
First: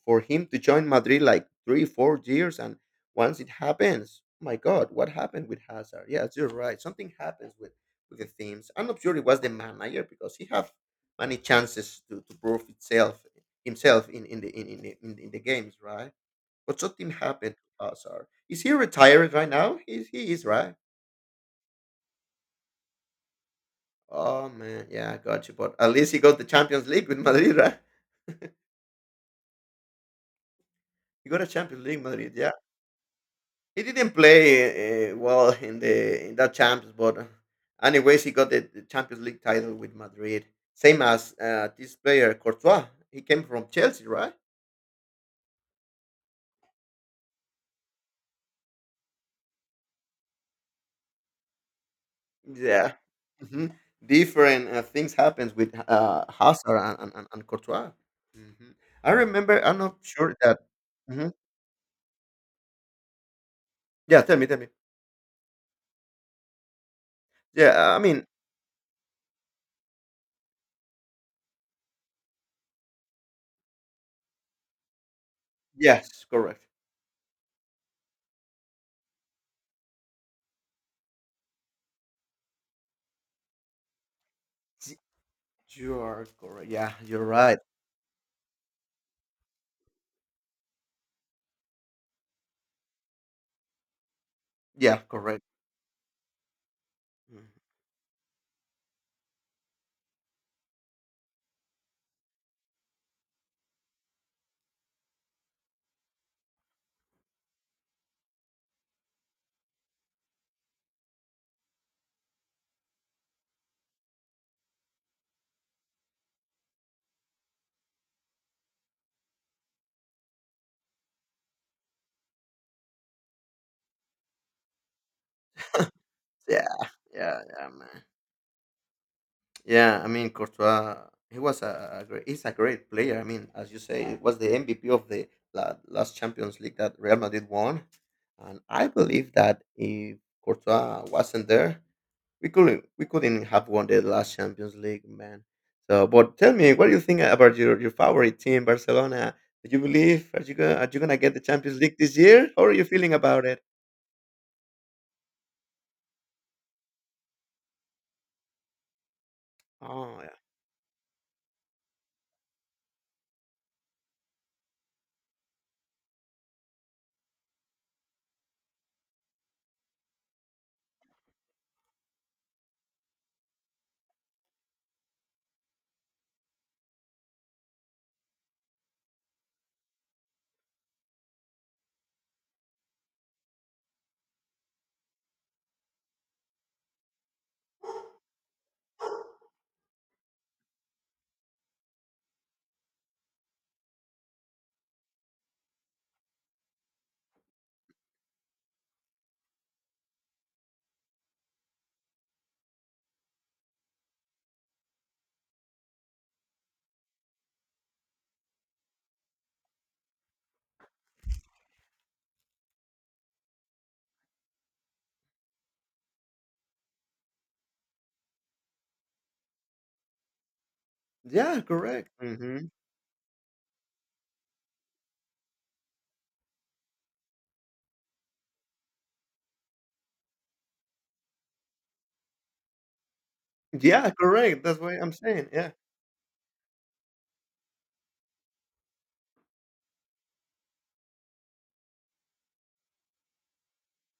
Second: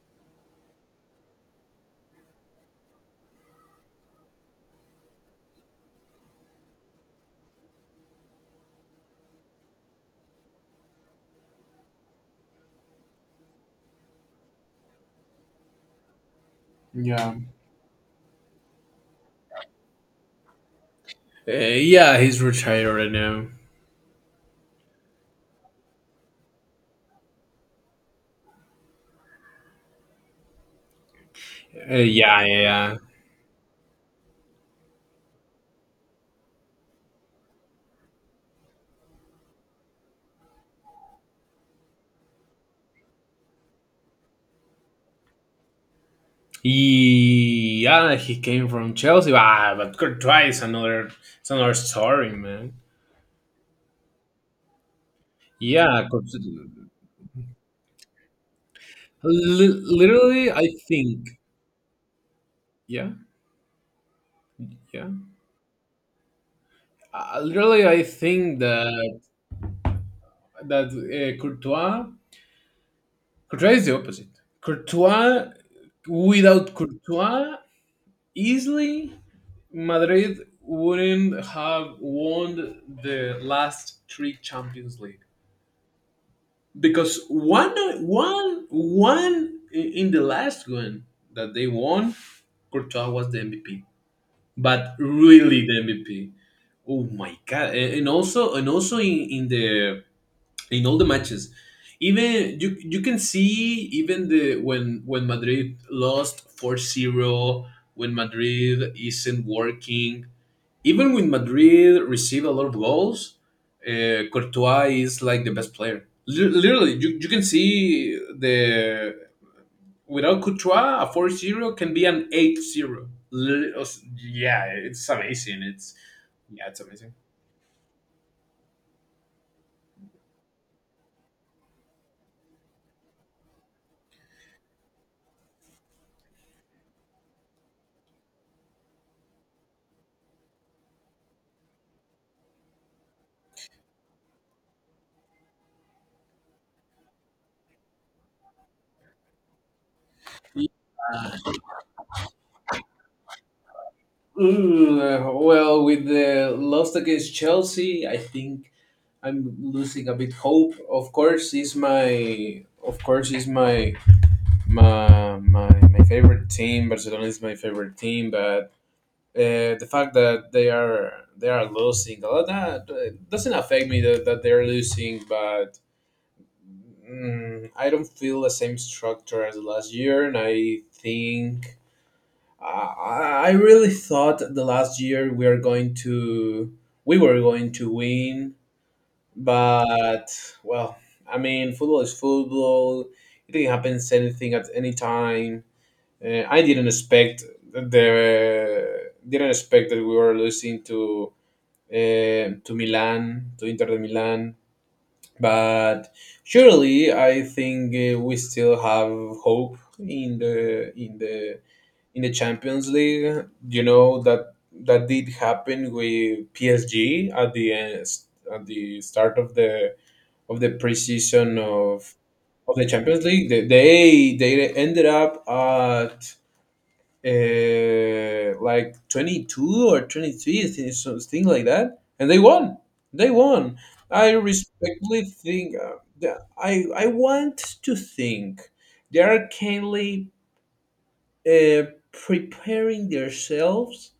B: for him to join Madrid like three, 4 years, and once it happens, my God, what happened with Hazard? Yes, you're right. Something happens with the teams. I'm not sure it was the manager because he have many chances to prove itself himself in the in, the- in the games, right? But something
A: yeah,
B: happened to Hazard. Is he retired right now? He is, right?
A: yeah, he's retired right now.
B: Oh man, yeah, I got you. But at least he got the Champions League with Madrid, right? He got a Champions
A: Uh,
B: League Madrid.
A: yeah,
B: Yeah.
A: yeah, yeah,
B: He didn't play well in that champs, but anyways, he got the Champions League title with Madrid. Same as this player Courtois. He came from Chelsea, right?
A: he, yeah, he came from Chelsea. Ah, but Courtois is another, it's another story, man.
B: Yeah. hmm Different things happens with
A: Yeah,
B: Hazard
A: Courtois,
B: and Courtois. hmm I remember. I'm not sure
A: literally
B: that.
A: I think,
B: Mhm.
A: yeah,
B: Yeah, tell me, tell me.
A: yeah.
B: Yeah,
A: Really,
B: I
A: I
B: mean,
A: think that Courtois, Courtois is the opposite. Courtois,
B: yes, correct.
A: without Courtois, easily Madrid wouldn't have won the last three
B: Y-
A: Champions League,
B: You are correct. Yeah,
A: because
B: you're right.
A: one, one in the last one that they won, Courtois was the MVP, but
B: Yeah, correct.
A: really the MVP. Oh my
B: Mhm.
A: god! And also in the in all the matches. Even you can see even the when Madrid lost 4-0, when Madrid isn't working, even when Madrid receive a lot of goals, Courtois is like the best player. Literally, you can see the without Courtois, a 4-0 can be an 8-0. Yeah, it's amazing. It's yeah,
B: Yeah,
A: it's amazing.
B: yeah, yeah, man. Yeah, I mean Courtois, he was a great, he's a great player. I mean, as you say, he was the MVP of the last Champions League that Real Madrid won, and I believe that if Courtois wasn't there, we couldn't have won the last Champions League, man. So, but tell me, what do you think about your favorite team, Barcelona? Do you believe are you gonna Are you gonna get the Champions League this year? How are you feeling about it?
A: Well, with the loss against Chelsea, I think I'm losing a
B: Oh
A: bit hope. Of course, is my of course is my my favorite team. Barcelona is my favorite team, but the fact that they are losing a lot, that it doesn't affect me that, that they're losing, but mm, I don't feel the same structure as last year, and I think I really thought the last year we are going to we were going to win, but well, I mean, football is football. It can happen anything at any time. I didn't expect the didn't expect that we were losing to Milan to Inter de Milan, but surely I think we still have hope in the in the Champions League. You know that that did happen with PSG at the end, at the start of the
B: yeah,
A: preseason
B: yeah, correct.
A: of of the Champions League. They, they ended up at like 22 or 23, something like that, and they won. They won.
B: Yeah,
A: I
B: correct. That's what I'm
A: respectfully
B: saying. Yeah,
A: think I I want to think they are kindly uh, preparing themselves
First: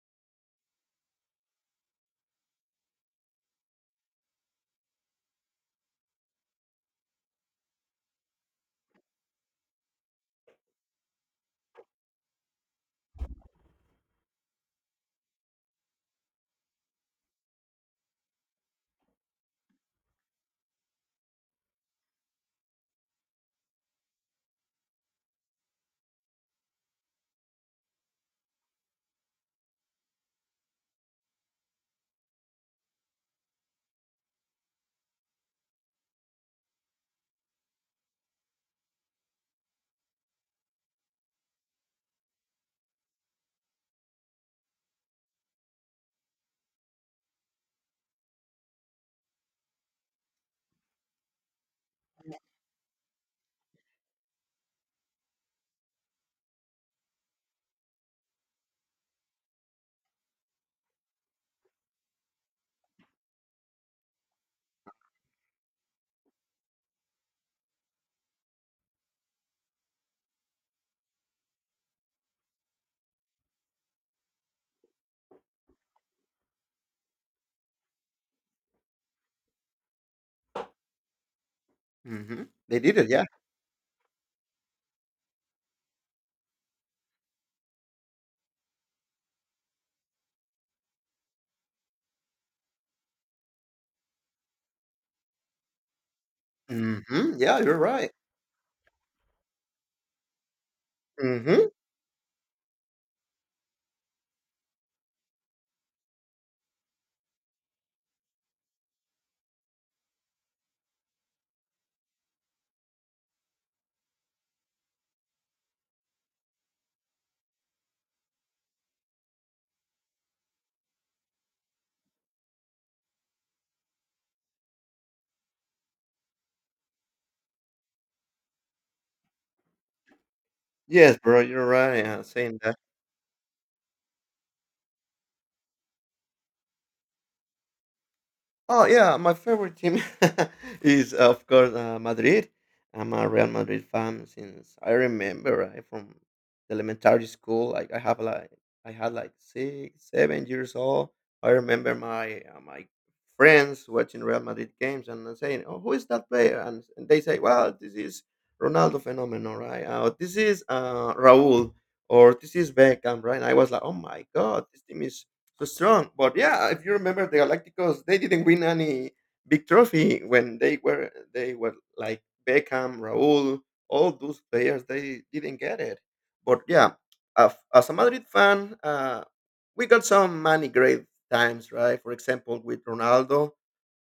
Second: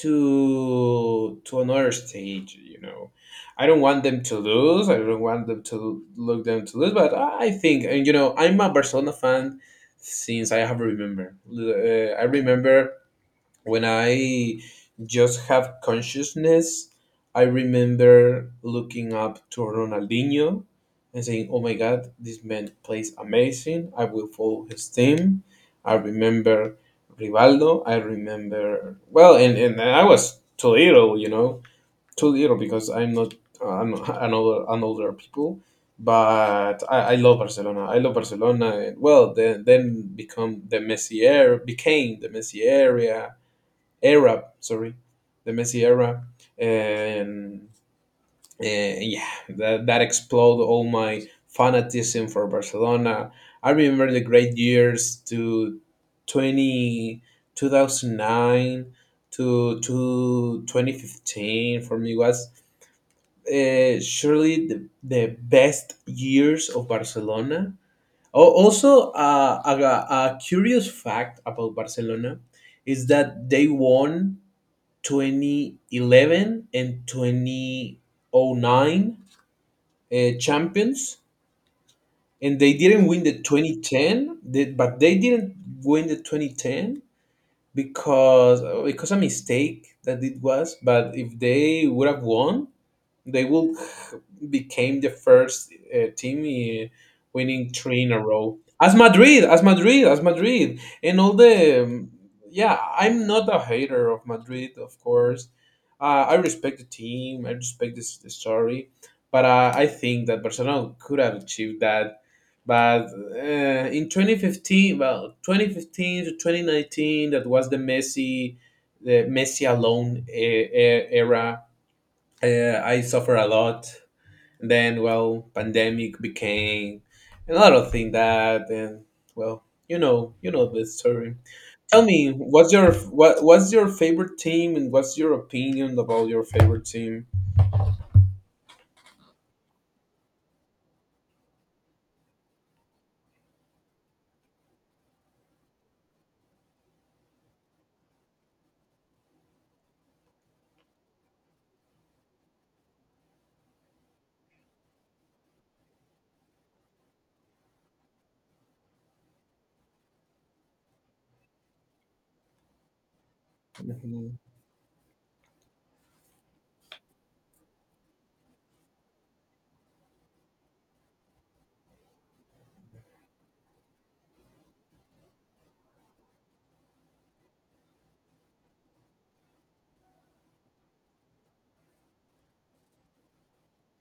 A: to another stage, you know. I don't want them to lose, I don't want them to look them to lose, but I think, and you know I'm a Barcelona fan since I have remember. I remember when I just have consciousness, I remember looking up to Ronaldinho and saying, "Oh my God, this man plays amazing. I will follow his team." I remember Rivaldo. I remember well, and I was too little, you know, too little because I'm not I'm an older people. But I love Barcelona. I love Barcelona. Well, then become the Messi era, became the Messi area era, sorry, the Messi era, and yeah, that exploded all my fanatism for Barcelona. I remember the great years to 20 2009 to 2015, for me was surely the best years of Barcelona. Also, a curious fact about Barcelona is that they won 2011 and 2009 champions
B: hmm
A: and they
B: they did
A: didn't
B: it.
A: win
B: Yeah.
A: the 2010 they, but they didn't win the 2010 because a mistake that it was, but if they would have won they will became the first team
B: Mhm, yeah,
A: winning
B: you're
A: three
B: right.
A: in a row. As Madrid, and all
B: Mhm.
A: the yeah. I'm not a hater of Madrid, of course. I respect the team. I respect this the story, but I think that Barcelona could have achieved that. But in 2015, well, 2015 to 2019, that was the Messi alone era. I suffer a lot. Then, well, pandemic became a lot of things that, and well, you know the
B: Yes,
A: story.
B: bro, you're
A: Tell
B: right, I'm
A: me,
B: saying
A: what's
B: that.
A: your what's your favorite team, and what's your opinion about your favorite team?
B: Oh yeah, my favorite team is of course Madrid. I'm a Real Madrid fan since I remember right, from the elementary school. Like I had like six, 7 years old. I remember my friends watching Real Madrid games and saying, "Oh, who is that player?" And they say, "Well, this is Ronaldo Fenomeno, right? This is Raúl, or this is Beckham, right?" And I was like, "Oh my
A: Hmm,
B: God, this team is so strong." But yeah, if you remember, the Galacticos they didn't win any big trophy when they were like Beckham, Raúl, all those players. They didn't get it. But yeah, as a Madrid fan, we got some many great times, right? For example, with Ronaldo,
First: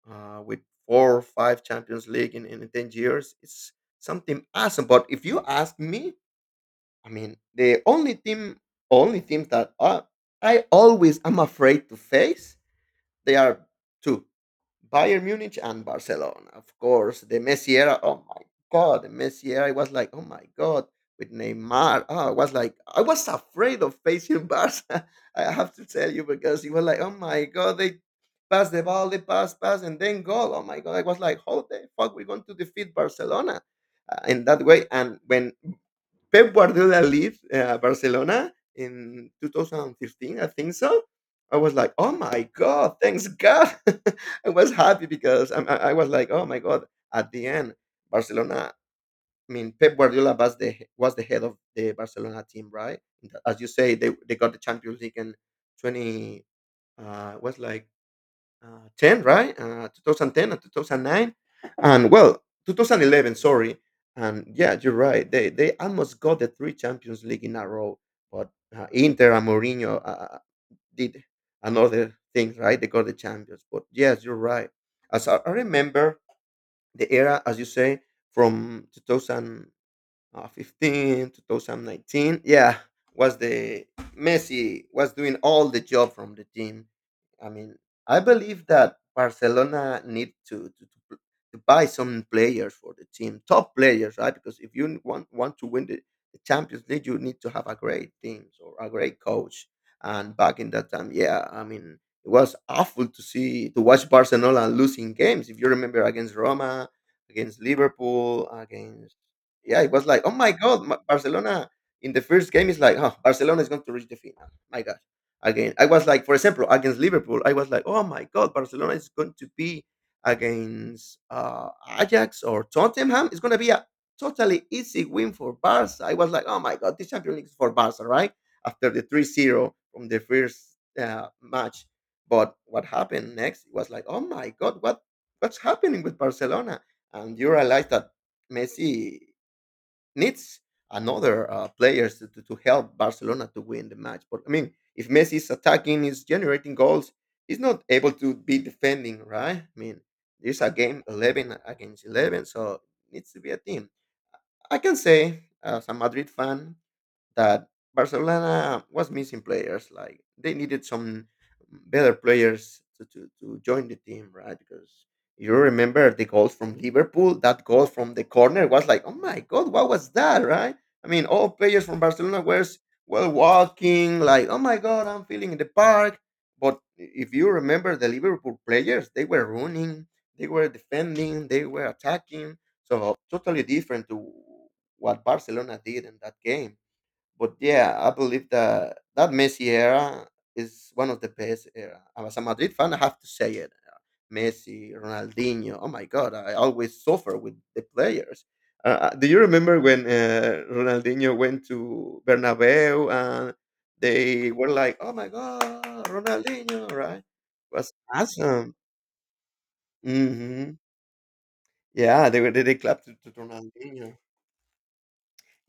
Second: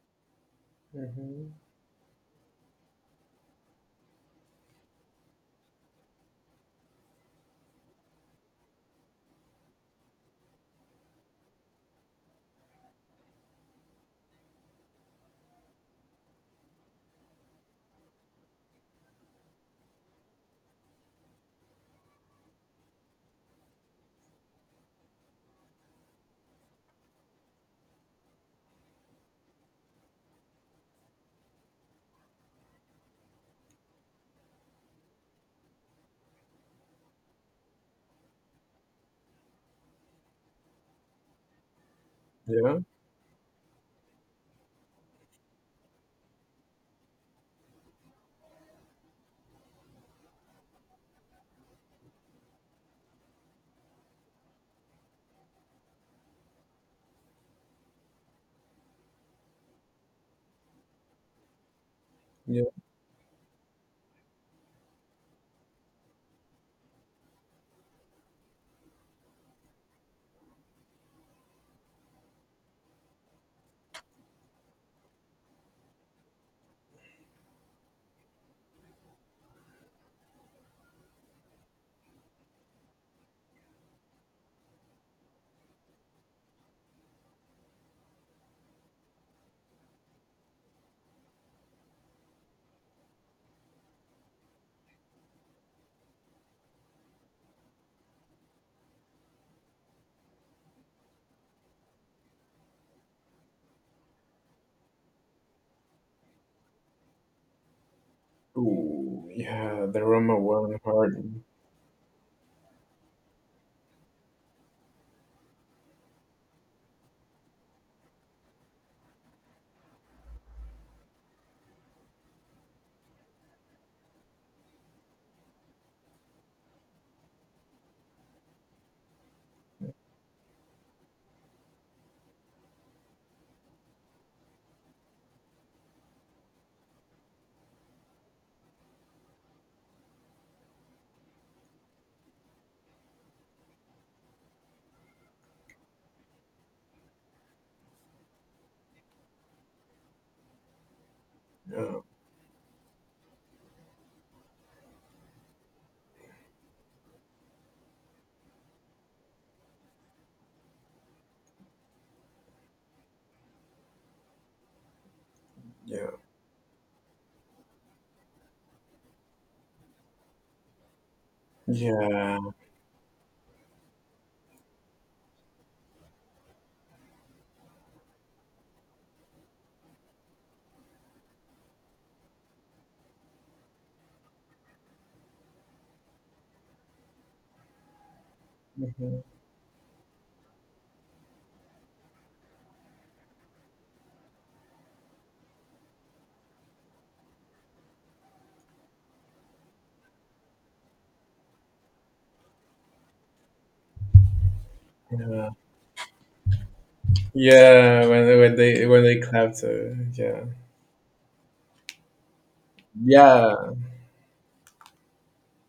B: with four or
A: hmm,
B: five Champions League in 10 years, it's something awesome. But if you ask me, I mean, only team that I always am afraid to face, they are two: Bayern Munich and Barcelona. Of course, the Messi era. Oh my God, the Messi era. I was like, oh my God, with Neymar. Oh, I was like, I was afraid of facing Barca. I have to tell you because it was like, oh my God, they pass the ball, they pass, pass, and then goal. Oh my God, I was like, how the fuck we going to defeat Barcelona in that way? And when Pep Guardiola leave Barcelona in 2015, I think so. I was like, oh my
A: yeah,
B: god, thanks God! I was happy because I was like, oh my god. At the end, Barcelona. I mean, Pep Guardiola was the head of the Barcelona team, right? As you say, they got the Champions League in 20. Was like 10, right? 2010 and 2009, and well,
A: yeah,
B: 2011. Sorry, and yeah, you're right. They almost got the three Champions League in a row, but Inter and Mourinho did another thing, right? They got the Champions. But yes, you're right. As I remember the era, as you say, from 2000 15, 2019. Yeah, was the Messi was doing all the job from the team. I mean, I believe that Barcelona need to buy some players for the team, top players, right? Because if you want to win the Champions League you need to have a great team or a great coach. And back in that time, yeah, I mean it was awful to watch Barcelona losing games if you remember against Roma, against Liverpool, against,
A: ooh,
B: yeah,
A: yeah.
B: it
A: The
B: was like, oh
A: Roma
B: my
A: one,
B: God,
A: Harden.
B: Barcelona in the first game is like, oh, Barcelona is going to reach the final. My God. Again, I was like, for example, against Liverpool, I was like, oh my God, Barcelona is going to be against Ajax or Tottenham. It's going to be a totally easy win for Barca. I was like, oh my God, this Champions League is for Barca, right? After the 3-0 from the first match. But what happened next was like, oh my God, what's happening with Barcelona? And you realize that Messi needs another players to help Barcelona to win the match. But I mean, if Messi is attacking, is generating goals, he's not able to be defending, right? I mean, there's a game 11
A: Yeah,
B: against 11, so it needs to be a team. I can say, as a Madrid fan, that Barcelona was missing players. Like they needed some better players to join the team, right? Because you
A: yeah,
B: remember the goals from Liverpool, that goal from the corner was like, oh my god, what was that, right? I mean, all players from
A: yeah,
B: Barcelona were well walking, like, oh my god, I'm feeling in the park. But if you remember the Liverpool players, they were running, they were defending, they were attacking. So totally different to what Barcelona did in that game. But yeah, I believe that
A: mhm,
B: that Messi era is one of the best era. And as a Madrid fan, I have to say it. Messi, Ronaldinho. Oh my God, I always suffer with the players. Do you remember when Ronaldinho went to Bernabeu and they were like, "Oh my
A: yeah.
B: God, Ronaldinho!" Right? It was
A: Yeah, when when
B: awesome.
A: they when they clapped, yeah,
B: hmm Yeah, they were. They clapped to
A: yeah.
B: Ronaldinho.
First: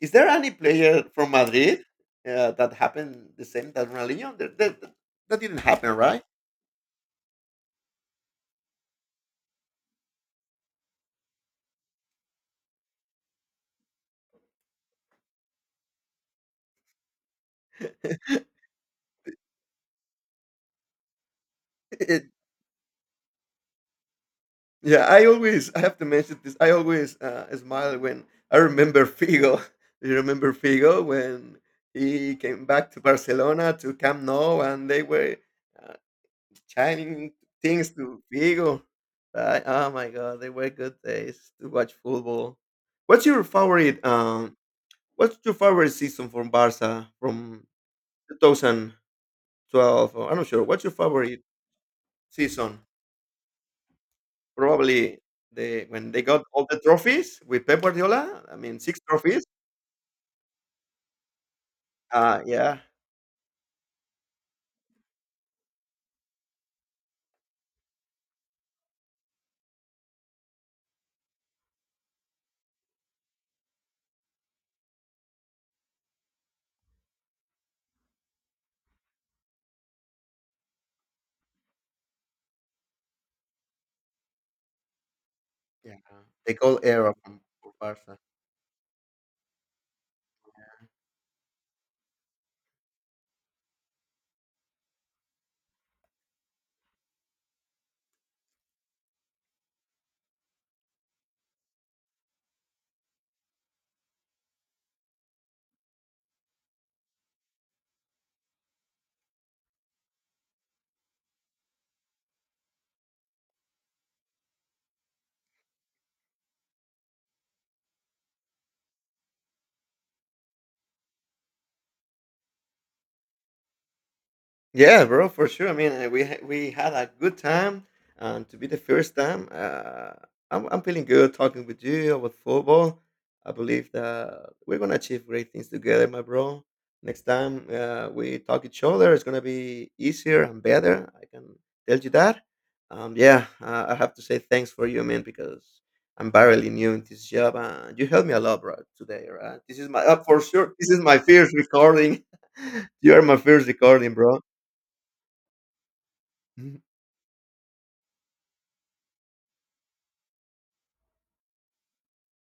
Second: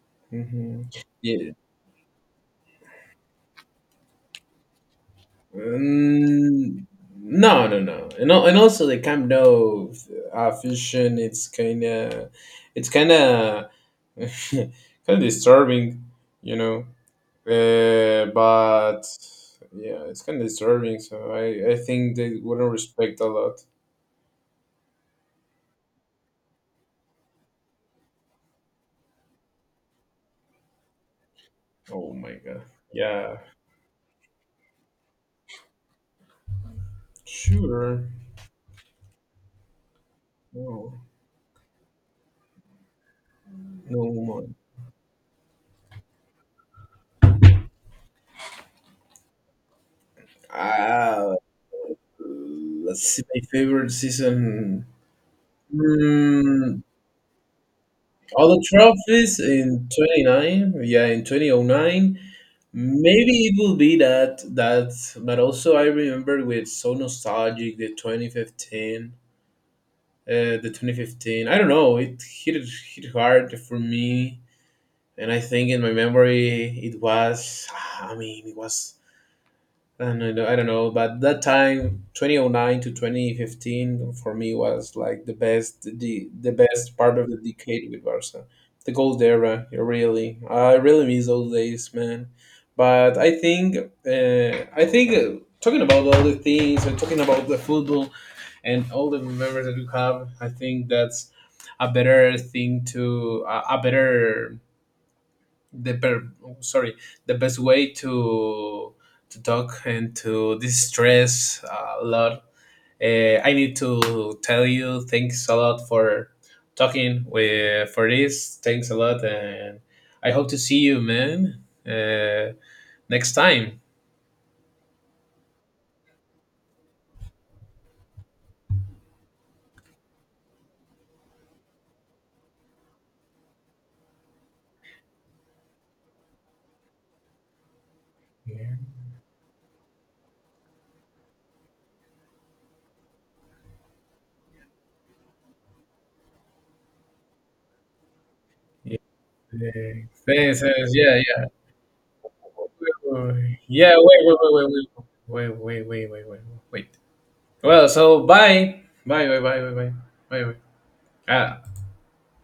B: Is there any
A: Hmm.
B: player from Madrid that happened the same that Ronaldinho? That didn't happen, right?
A: Mm, no, no, no, and and also the Camp Nou fusion. It's kind of disturbing, you know. But yeah, it's kind of disturbing. So I think
B: It-
A: they wouldn't respect a lot.
B: yeah, I have to mention this. I always smile when I remember Figo. You remember Figo when
A: Oh my
B: he
A: god.
B: came back to
A: Yeah.
B: Barcelona to Camp Nou, and they were uh, chanting things
A: Sure.
B: to Figo. Oh my God, they were good
A: No.
B: days to watch football. What's your
A: No
B: favorite?
A: one.
B: What's your favorite season from Barca from 2012? I'm not sure. What's your
A: Ah,
B: favorite season?
A: let's see. My favorite season.
B: Probably the when they got all the
A: Hmm,
B: trophies with Pep Guardiola.
A: all
B: I
A: the
B: mean, six
A: trophies
B: trophies.
A: in 29, yeah, in 2009.
B: Yeah,
A: Maybe it will be that, that, but also I remember with so nostalgic the 2015, the 2015. I don't know, it hit, hit hard for me. And I think in my memory, it was, ah, I mean, it was and I don't know, but that time, 2009 to 2015, for me was like the best,
B: yeah.
A: the
B: The gold
A: best
B: era
A: part of the
B: from for
A: decade with
B: Barca.
A: Barca, the gold era. Really, I really miss those days, man. But I think talking about all the things and talking about the football and all the memories that we have, I think that's a better thing to a better the per- sorry the best way to talk and to distress a lot. I need to tell you thanks a lot for talking with for this. Thanks a lot, and I hope to see you, man, uh, next time.
B: Yeah, bro, for sure. I mean, we had a good time, and to be the first time, I'm feeling good talking with you about football. I believe that we're gonna achieve great things together, my bro. Next time we talk
A: Yeah.
B: each other, it's gonna be easier and better. I can tell you that. Yeah, I have to say thanks for you, man, because I'm barely new in this job, and you helped me a lot, bro, today. Right? This is
A: Yeah.
B: my for
A: Thanks,
B: sure.
A: thanks,
B: This is my
A: yeah. Yeah.
B: first recording. You are my first
A: Yeah. Wait. Wait. Wait. Wait. Wait. Wait.
B: recording, bro.
A: Wait. Wait. Wait. Wait. Well. So. Bye. Bye. Bye. Bye. Bye. Bye. Bye. Bye. Uh,